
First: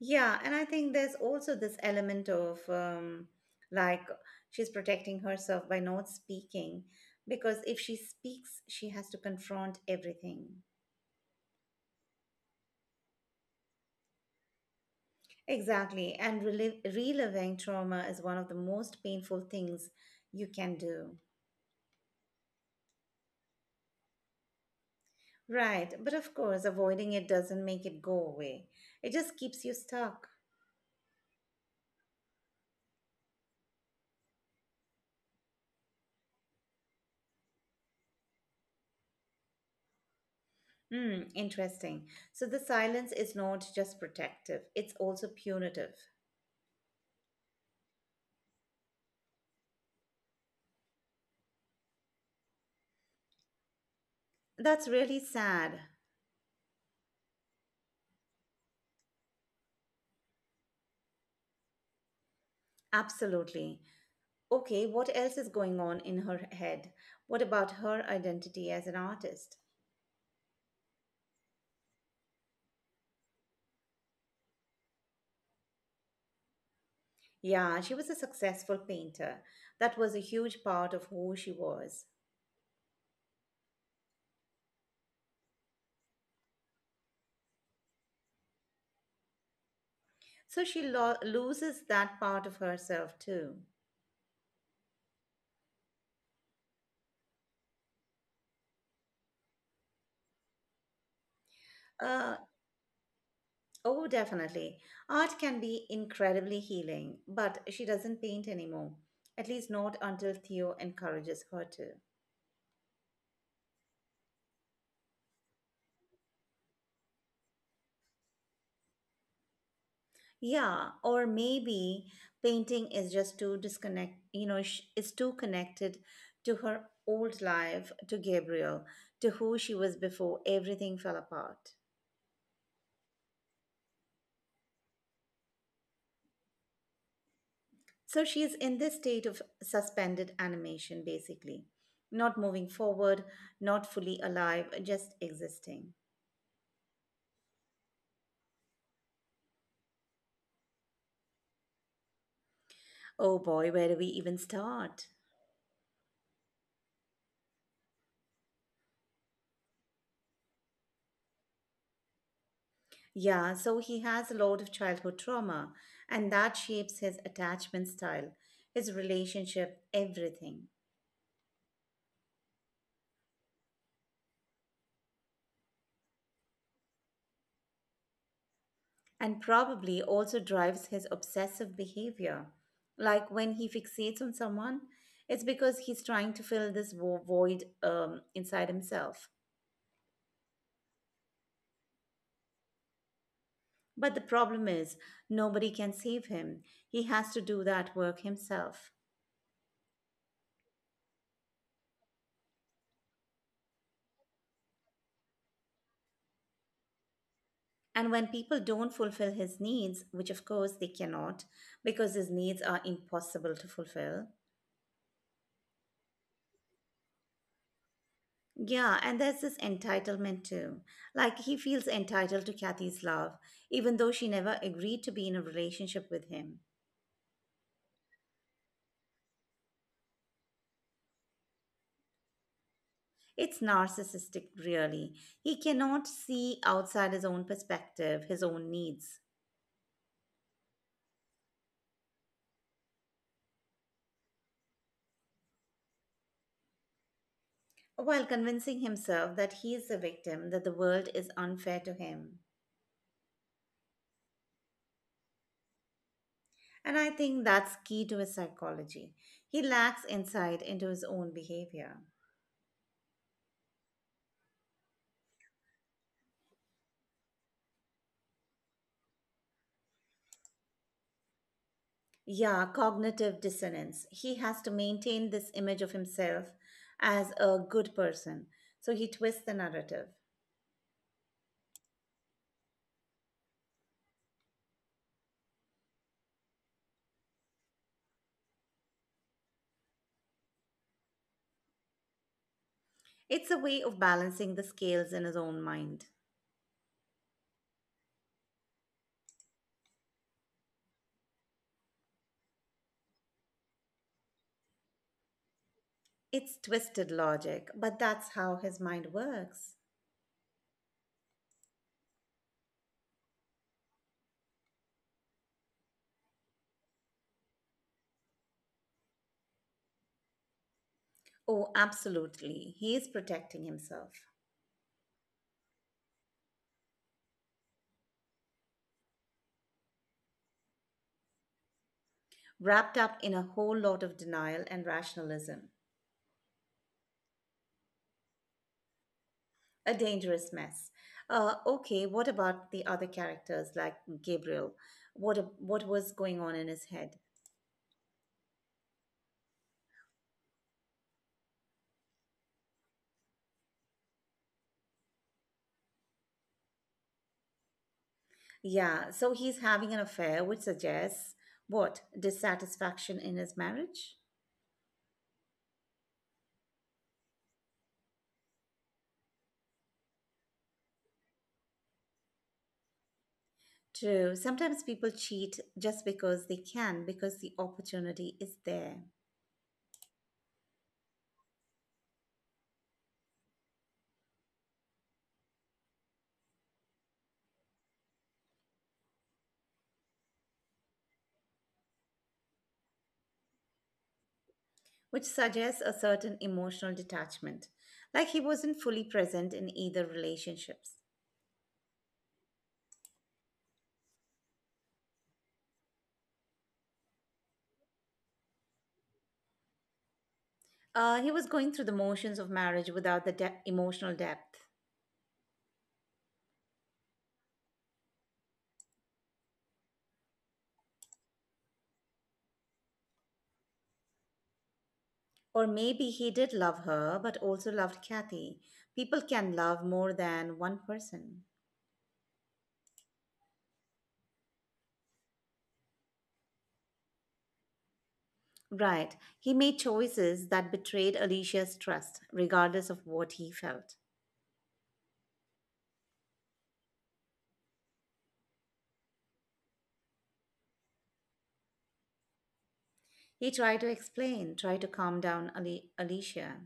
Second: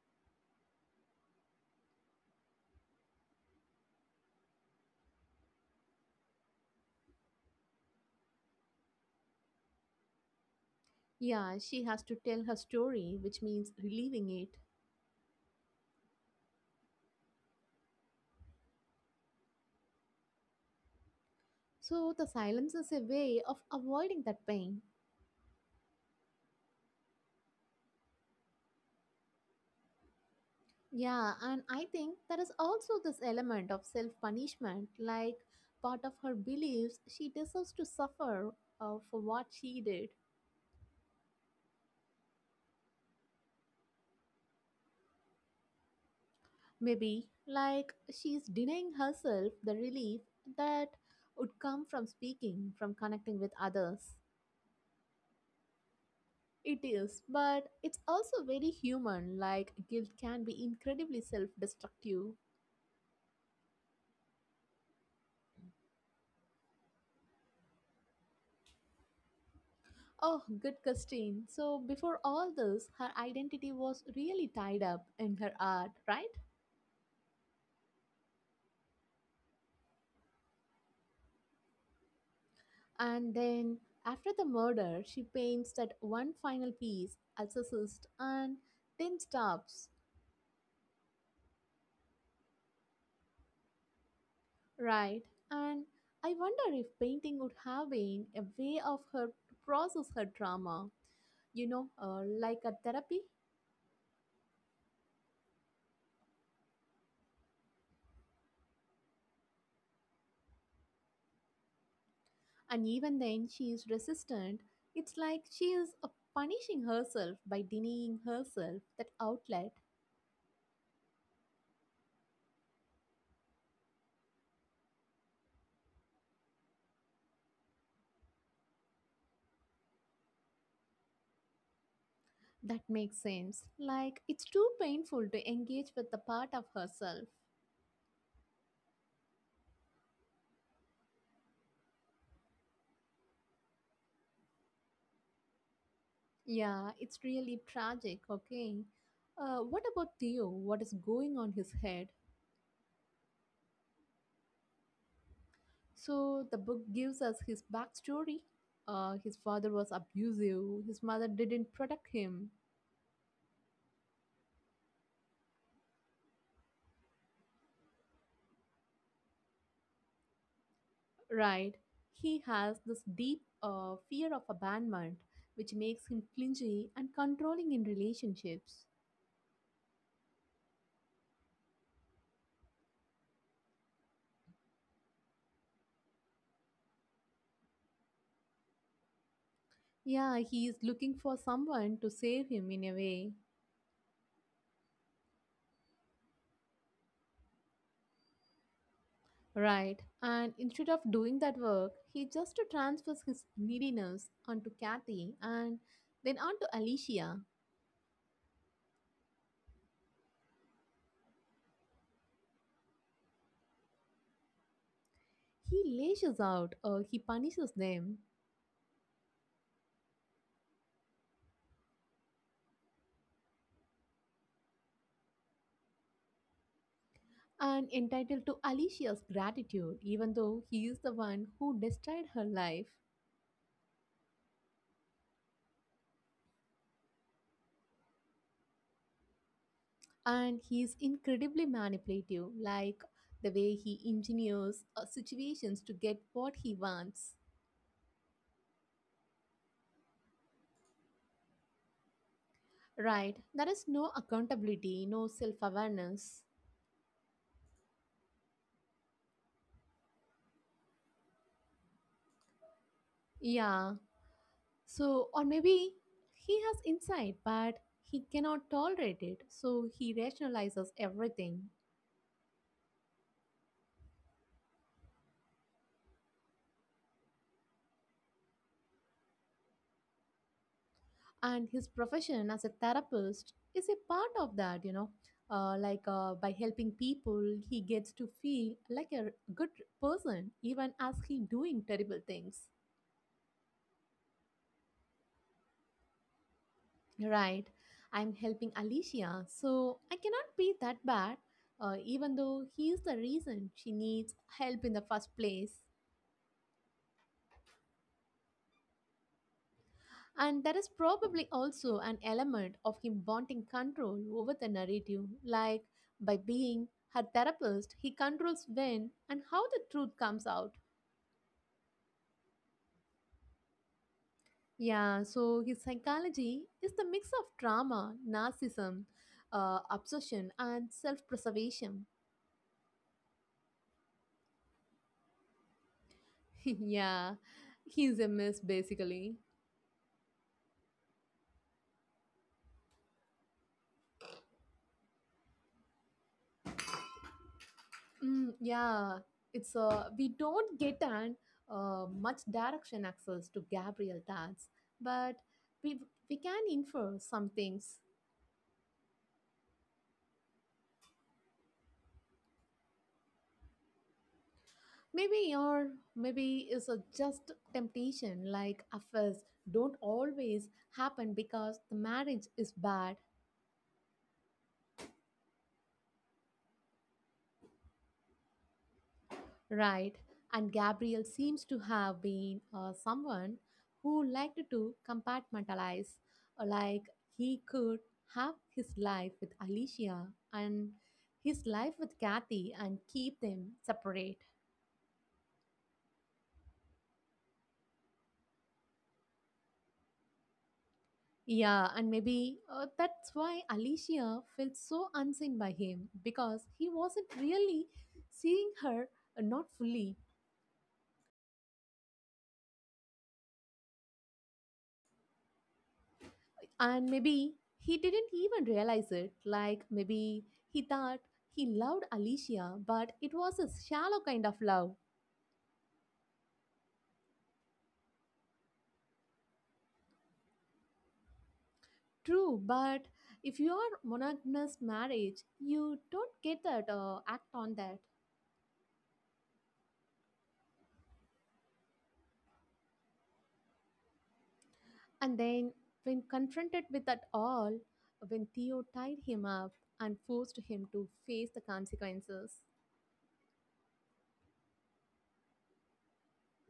[SPEAKER 2] Yeah, and I think there's also this element of um, like she's protecting herself by not speaking because if she speaks, she has to confront everything.
[SPEAKER 1] Yeah, she has to tell her story, which means relieving it.
[SPEAKER 2] Exactly. And relive, reliving trauma is one of the most painful things you can do.
[SPEAKER 1] So the silence is a way of avoiding that pain.
[SPEAKER 2] Right. But of course, avoiding it doesn't make it go away, it just keeps you stuck.
[SPEAKER 1] Yeah, and I think there is also this element of self punishment, like part of her believes she deserves to suffer uh, for what she did.
[SPEAKER 2] Hmm, interesting. So the silence is not just protective, it's also punitive.
[SPEAKER 1] Maybe, like she's denying herself the relief that would come from speaking, from connecting with others.
[SPEAKER 2] That's really sad.
[SPEAKER 1] It is, but it's also very human, like guilt can be incredibly self destructive.
[SPEAKER 2] Absolutely. Okay, what else is going on in her head? What about her identity as an artist?
[SPEAKER 1] Oh, good Christine. So, before all this, her identity was really tied up in her art, right?
[SPEAKER 2] Yeah, she was a successful painter. That was a huge part of who she was.
[SPEAKER 1] And then, after the murder, she paints that one final piece, Exorcist, and then stops.
[SPEAKER 2] So she lo- loses that part of herself too.
[SPEAKER 1] Right. And I wonder if painting would have been a way of her to process her trauma, you know, uh,
[SPEAKER 2] Uh,
[SPEAKER 1] like a therapy.
[SPEAKER 2] oh, definitely. Art can be incredibly healing, but she doesn't paint anymore, at least not until Theo encourages her to.
[SPEAKER 1] And even then, she is resistant. It's like she is uh, punishing herself by denying herself that outlet.
[SPEAKER 2] Yeah, or maybe painting is just too disconnect, you know, sh is too connected to her old life, to Gabriel, to who she was before everything fell apart.
[SPEAKER 1] That makes sense. Like, it's too painful to engage with the part of herself.
[SPEAKER 2] So she is in this state of suspended animation, basically, not moving forward, not fully alive, just existing.
[SPEAKER 1] Yeah, it's really tragic, okay? Uh, what about Theo? What is going on his head?
[SPEAKER 2] Oh boy, where do we even start?
[SPEAKER 1] So the book gives us his backstory. Uh, his father was abusive. His mother didn't protect him.
[SPEAKER 2] Yeah, so he has a lot of childhood trauma, and that shapes his attachment style, his relationship, everything.
[SPEAKER 1] Right. He has this deep uh, fear of abandonment, which makes him clingy and controlling in relationships.
[SPEAKER 2] And probably also drives his obsessive behavior. Like when he fixates on someone, it's because he's trying to fill this vo- void um, inside himself.
[SPEAKER 1] Yeah, he is looking for someone to save him in a way.
[SPEAKER 2] But the problem is, nobody can save him. He has to do that work himself.
[SPEAKER 1] Right. And instead of doing that work, he just transfers his neediness onto Kathy and then onto Alicia.
[SPEAKER 2] And when people don't fulfill his needs, which of course they cannot, because his needs are impossible to fulfill,
[SPEAKER 1] He lashes out or he punishes them,
[SPEAKER 2] yeah, and there's this entitlement too. Like he feels entitled to Kathy's love, even though she never agreed to be in a relationship with him.
[SPEAKER 1] and entitled to Alicia's gratitude, even though he is the one who destroyed her life.
[SPEAKER 2] It's narcissistic, really. He cannot see outside his own perspective, his own needs,
[SPEAKER 1] And he is incredibly manipulative, like the way he engineers uh, situations to get what he wants.
[SPEAKER 2] while convincing himself that he is the victim, that the world is unfair to him.
[SPEAKER 1] Right, there is no accountability, no self awareness.
[SPEAKER 2] And I think that's key to his psychology. He lacks insight into his own behavior.
[SPEAKER 1] Yeah, so, or maybe he has insight, but he cannot tolerate it, so he rationalizes everything.
[SPEAKER 2] Yeah, cognitive dissonance. He has to maintain this image of himself as a good person, so he twists the narrative.
[SPEAKER 1] And his profession as a therapist is a part of that, you know, uh, like uh, by helping people he gets to feel like a good person even as he doing terrible things.
[SPEAKER 2] It's a way of balancing the scales in his own mind.
[SPEAKER 1] Right, I'm helping Alicia, so I cannot be that bad, uh, even though he is the reason she needs help in the first place.
[SPEAKER 2] It's twisted logic, but that's how his mind works.
[SPEAKER 1] And there is probably also an element of him wanting control over the narrative, like by being her therapist, he controls when and how the truth comes out.
[SPEAKER 2] Oh, absolutely. He is protecting himself,
[SPEAKER 1] Yeah, so his psychology is the mix of trauma, narcissism, uh, obsession, and self preservation.
[SPEAKER 2] wrapped up in a whole lot of denial and rationalism.
[SPEAKER 1] Yeah, he's a mess basically.
[SPEAKER 2] A dangerous mess. Uh, okay, what about the other characters like Gabriel? What, what was going on in his head?
[SPEAKER 1] Mm, yeah, it's uh, we don't get an uh, much direction access to Gabriel Tats, but we we can infer some things.
[SPEAKER 2] Yeah, so he's having an affair, which suggests what? Dissatisfaction in his marriage?
[SPEAKER 1] Maybe or maybe it's a just temptation. Like affairs don't always happen because the marriage is bad.
[SPEAKER 2] True. Sometimes people cheat just because they can, because the opportunity is there,
[SPEAKER 1] Right. And Gabriel seems to have been uh, someone who liked to compartmentalize, uh, like he could have his life with Alicia and his life with Kathy and keep them separate.
[SPEAKER 2] which suggests a certain emotional detachment, like he wasn't fully present in either relationships.
[SPEAKER 1] Yeah, and maybe uh, that's why Alicia felt so unseen by him, because he wasn't really seeing her, uh, not fully.
[SPEAKER 2] Uh, he was going through the motions of marriage without the de- emotional depth.
[SPEAKER 1] And maybe he didn't even realize it. Like maybe he thought he loved Alicia, but it was a shallow kind of love.
[SPEAKER 2] Or maybe he did love her, but also loved Kathy. People can love more than one person.
[SPEAKER 1] True, but if you are monogamous marriage, you don't get that uh, act on that.
[SPEAKER 2] Right. He made choices that betrayed Alicia's trust, regardless of what he felt.
[SPEAKER 1] And then when confronted with that all, when Theo tied him up and forced him to face the consequences.
[SPEAKER 2] He tried to explain, tried to calm down Ali- Alicia,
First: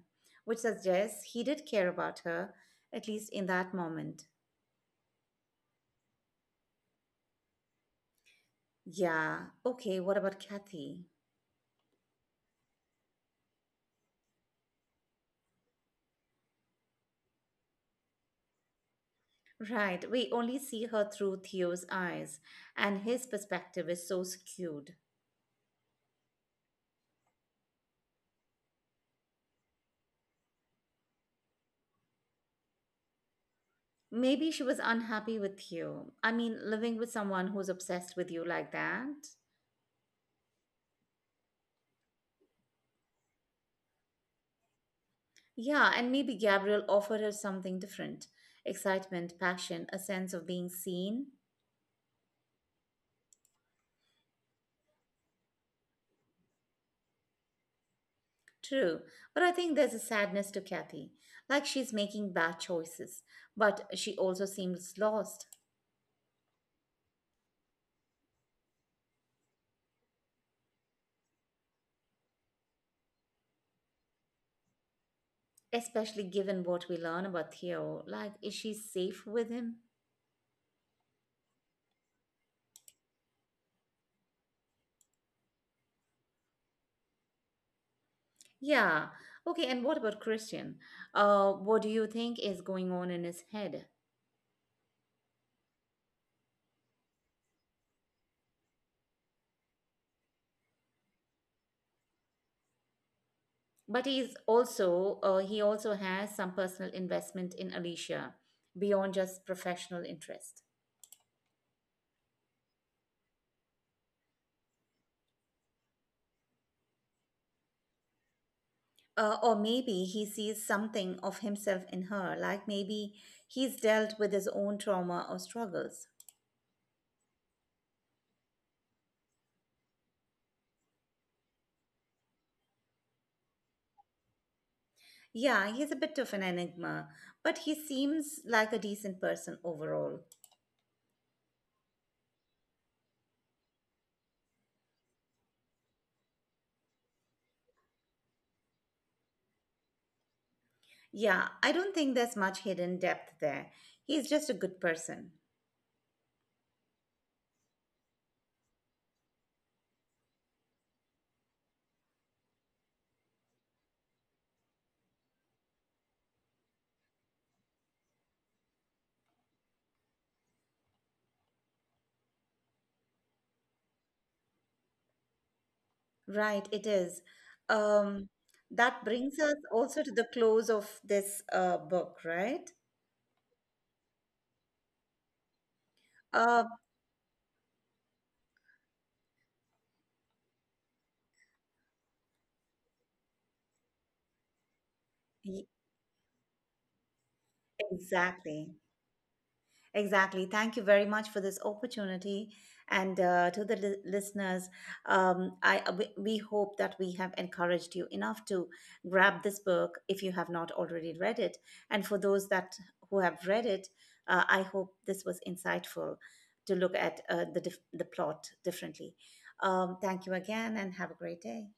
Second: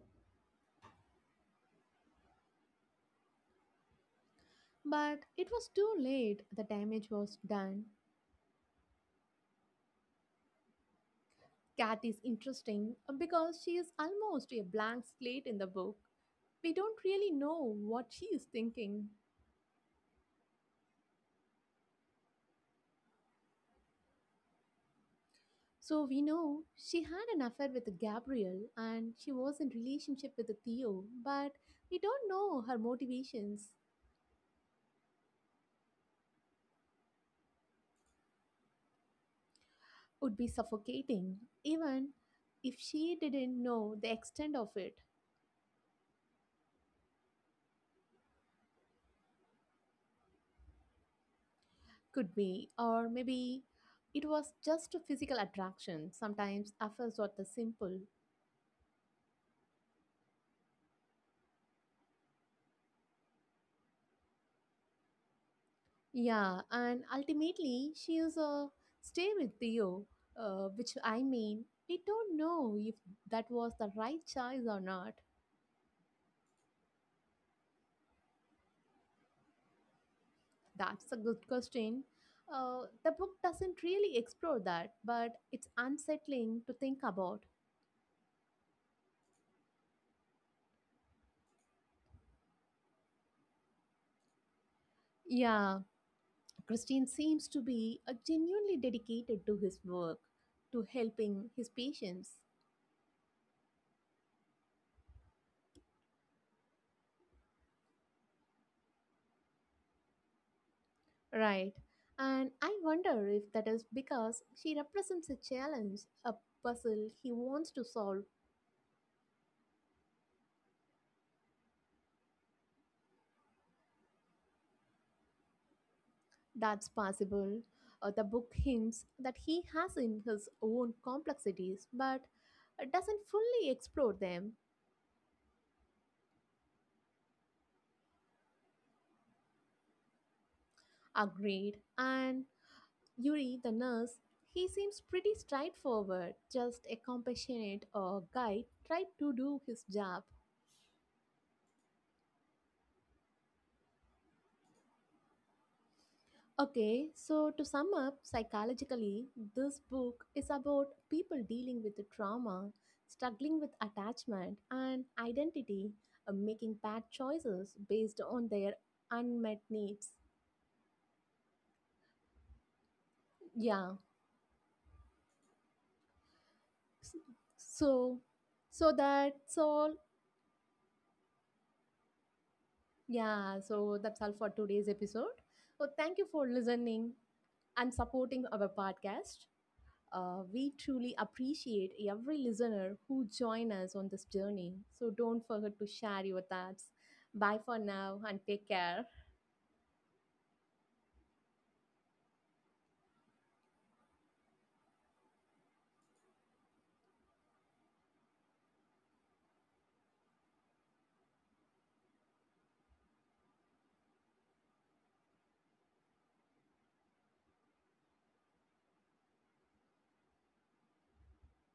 [SPEAKER 2] which suggests he did care about her, at least in that moment.
[SPEAKER 1] But it was too late. The damage was done.
[SPEAKER 2] Yeah, okay, what about Kathy?
[SPEAKER 1] Cat is interesting uh, because she is almost a blank slate in the book. We don't really know what she is thinking.
[SPEAKER 2] Right, we only see her through Theo's eyes, and his perspective is so skewed.
[SPEAKER 1] So we know she had an affair with Gabriel and she was in relationship with Theo, but we don't know her motivations
[SPEAKER 2] Maybe she was unhappy with Theo. I mean, living with someone who's obsessed with you like that.
[SPEAKER 1] would be suffocating even if she didn't know the extent of it.
[SPEAKER 2] Yeah, and maybe Gabriel offered her something different excitement, passion, a sense of being seen.
[SPEAKER 1] Could be or maybe it was just a physical attraction. Sometimes affairs are the simple.
[SPEAKER 2] True, but I think there's a sadness to Kathy, like she's making bad choices, but she also seems lost,
[SPEAKER 1] Yeah, and ultimately, she is a stay with Theo, uh, which I mean, we don't know if that was the right choice or not.
[SPEAKER 2] especially given what we learn about Theo. Like, is she safe with him?
[SPEAKER 1] That's a good question. Uh, the book doesn't really explore that, but it's unsettling to think about.
[SPEAKER 2] Yeah, okay, and what about Christian? Uh, what do you think is going on in his head?
[SPEAKER 1] Yeah, Christine seems to be uh, genuinely dedicated to his work, to helping his patients.
[SPEAKER 2] But he's also uh, he also has some personal investment in Alicia beyond just professional interest.
[SPEAKER 1] Right. And I wonder if that is because she represents a challenge, a puzzle he wants to solve.
[SPEAKER 2] Uh, or maybe he sees something of himself in her, like maybe he's dealt with his own trauma or struggles.
[SPEAKER 1] That's possible. Uh, the book hints that he has in his own complexities, but doesn't fully explore them.
[SPEAKER 2] Yeah, he's a bit of an enigma, but he seems like a decent person overall.
[SPEAKER 1] Agreed. And Yuri, the nurse, he seems pretty straightforward, just a compassionate uh, guy tried to do his job.
[SPEAKER 2] Yeah, I don't think there's much hidden depth there. He's just a good person.
[SPEAKER 1] Okay, so to sum up, psychologically, this book is about people dealing with trauma, struggling with attachment and identity, uh, making bad choices based on their unmet needs. Yeah.
[SPEAKER 2] Right, it
[SPEAKER 1] S-
[SPEAKER 2] is.
[SPEAKER 1] So,
[SPEAKER 2] Um,
[SPEAKER 1] so
[SPEAKER 2] that brings us
[SPEAKER 1] that's all.
[SPEAKER 2] also to the close of this uh, book, right?
[SPEAKER 1] Yeah, so that's all for today's episode. So, thank you for
[SPEAKER 2] Uh,
[SPEAKER 1] listening and supporting our podcast. Uh, we truly appreciate every listener who join us on this journey. So don't
[SPEAKER 2] y-
[SPEAKER 1] forget to share your thoughts. Bye for now and
[SPEAKER 2] exactly.
[SPEAKER 1] take care.
[SPEAKER 2] Exactly. Thank you very much for this opportunity. And uh, to the li- listeners, um, I uh, we, we hope that we have encouraged you enough to grab this book if you have not already read it. And for those that who have read it, uh, I hope this was insightful to look at uh, the dif- the plot differently. Um, thank you again, and have a great day.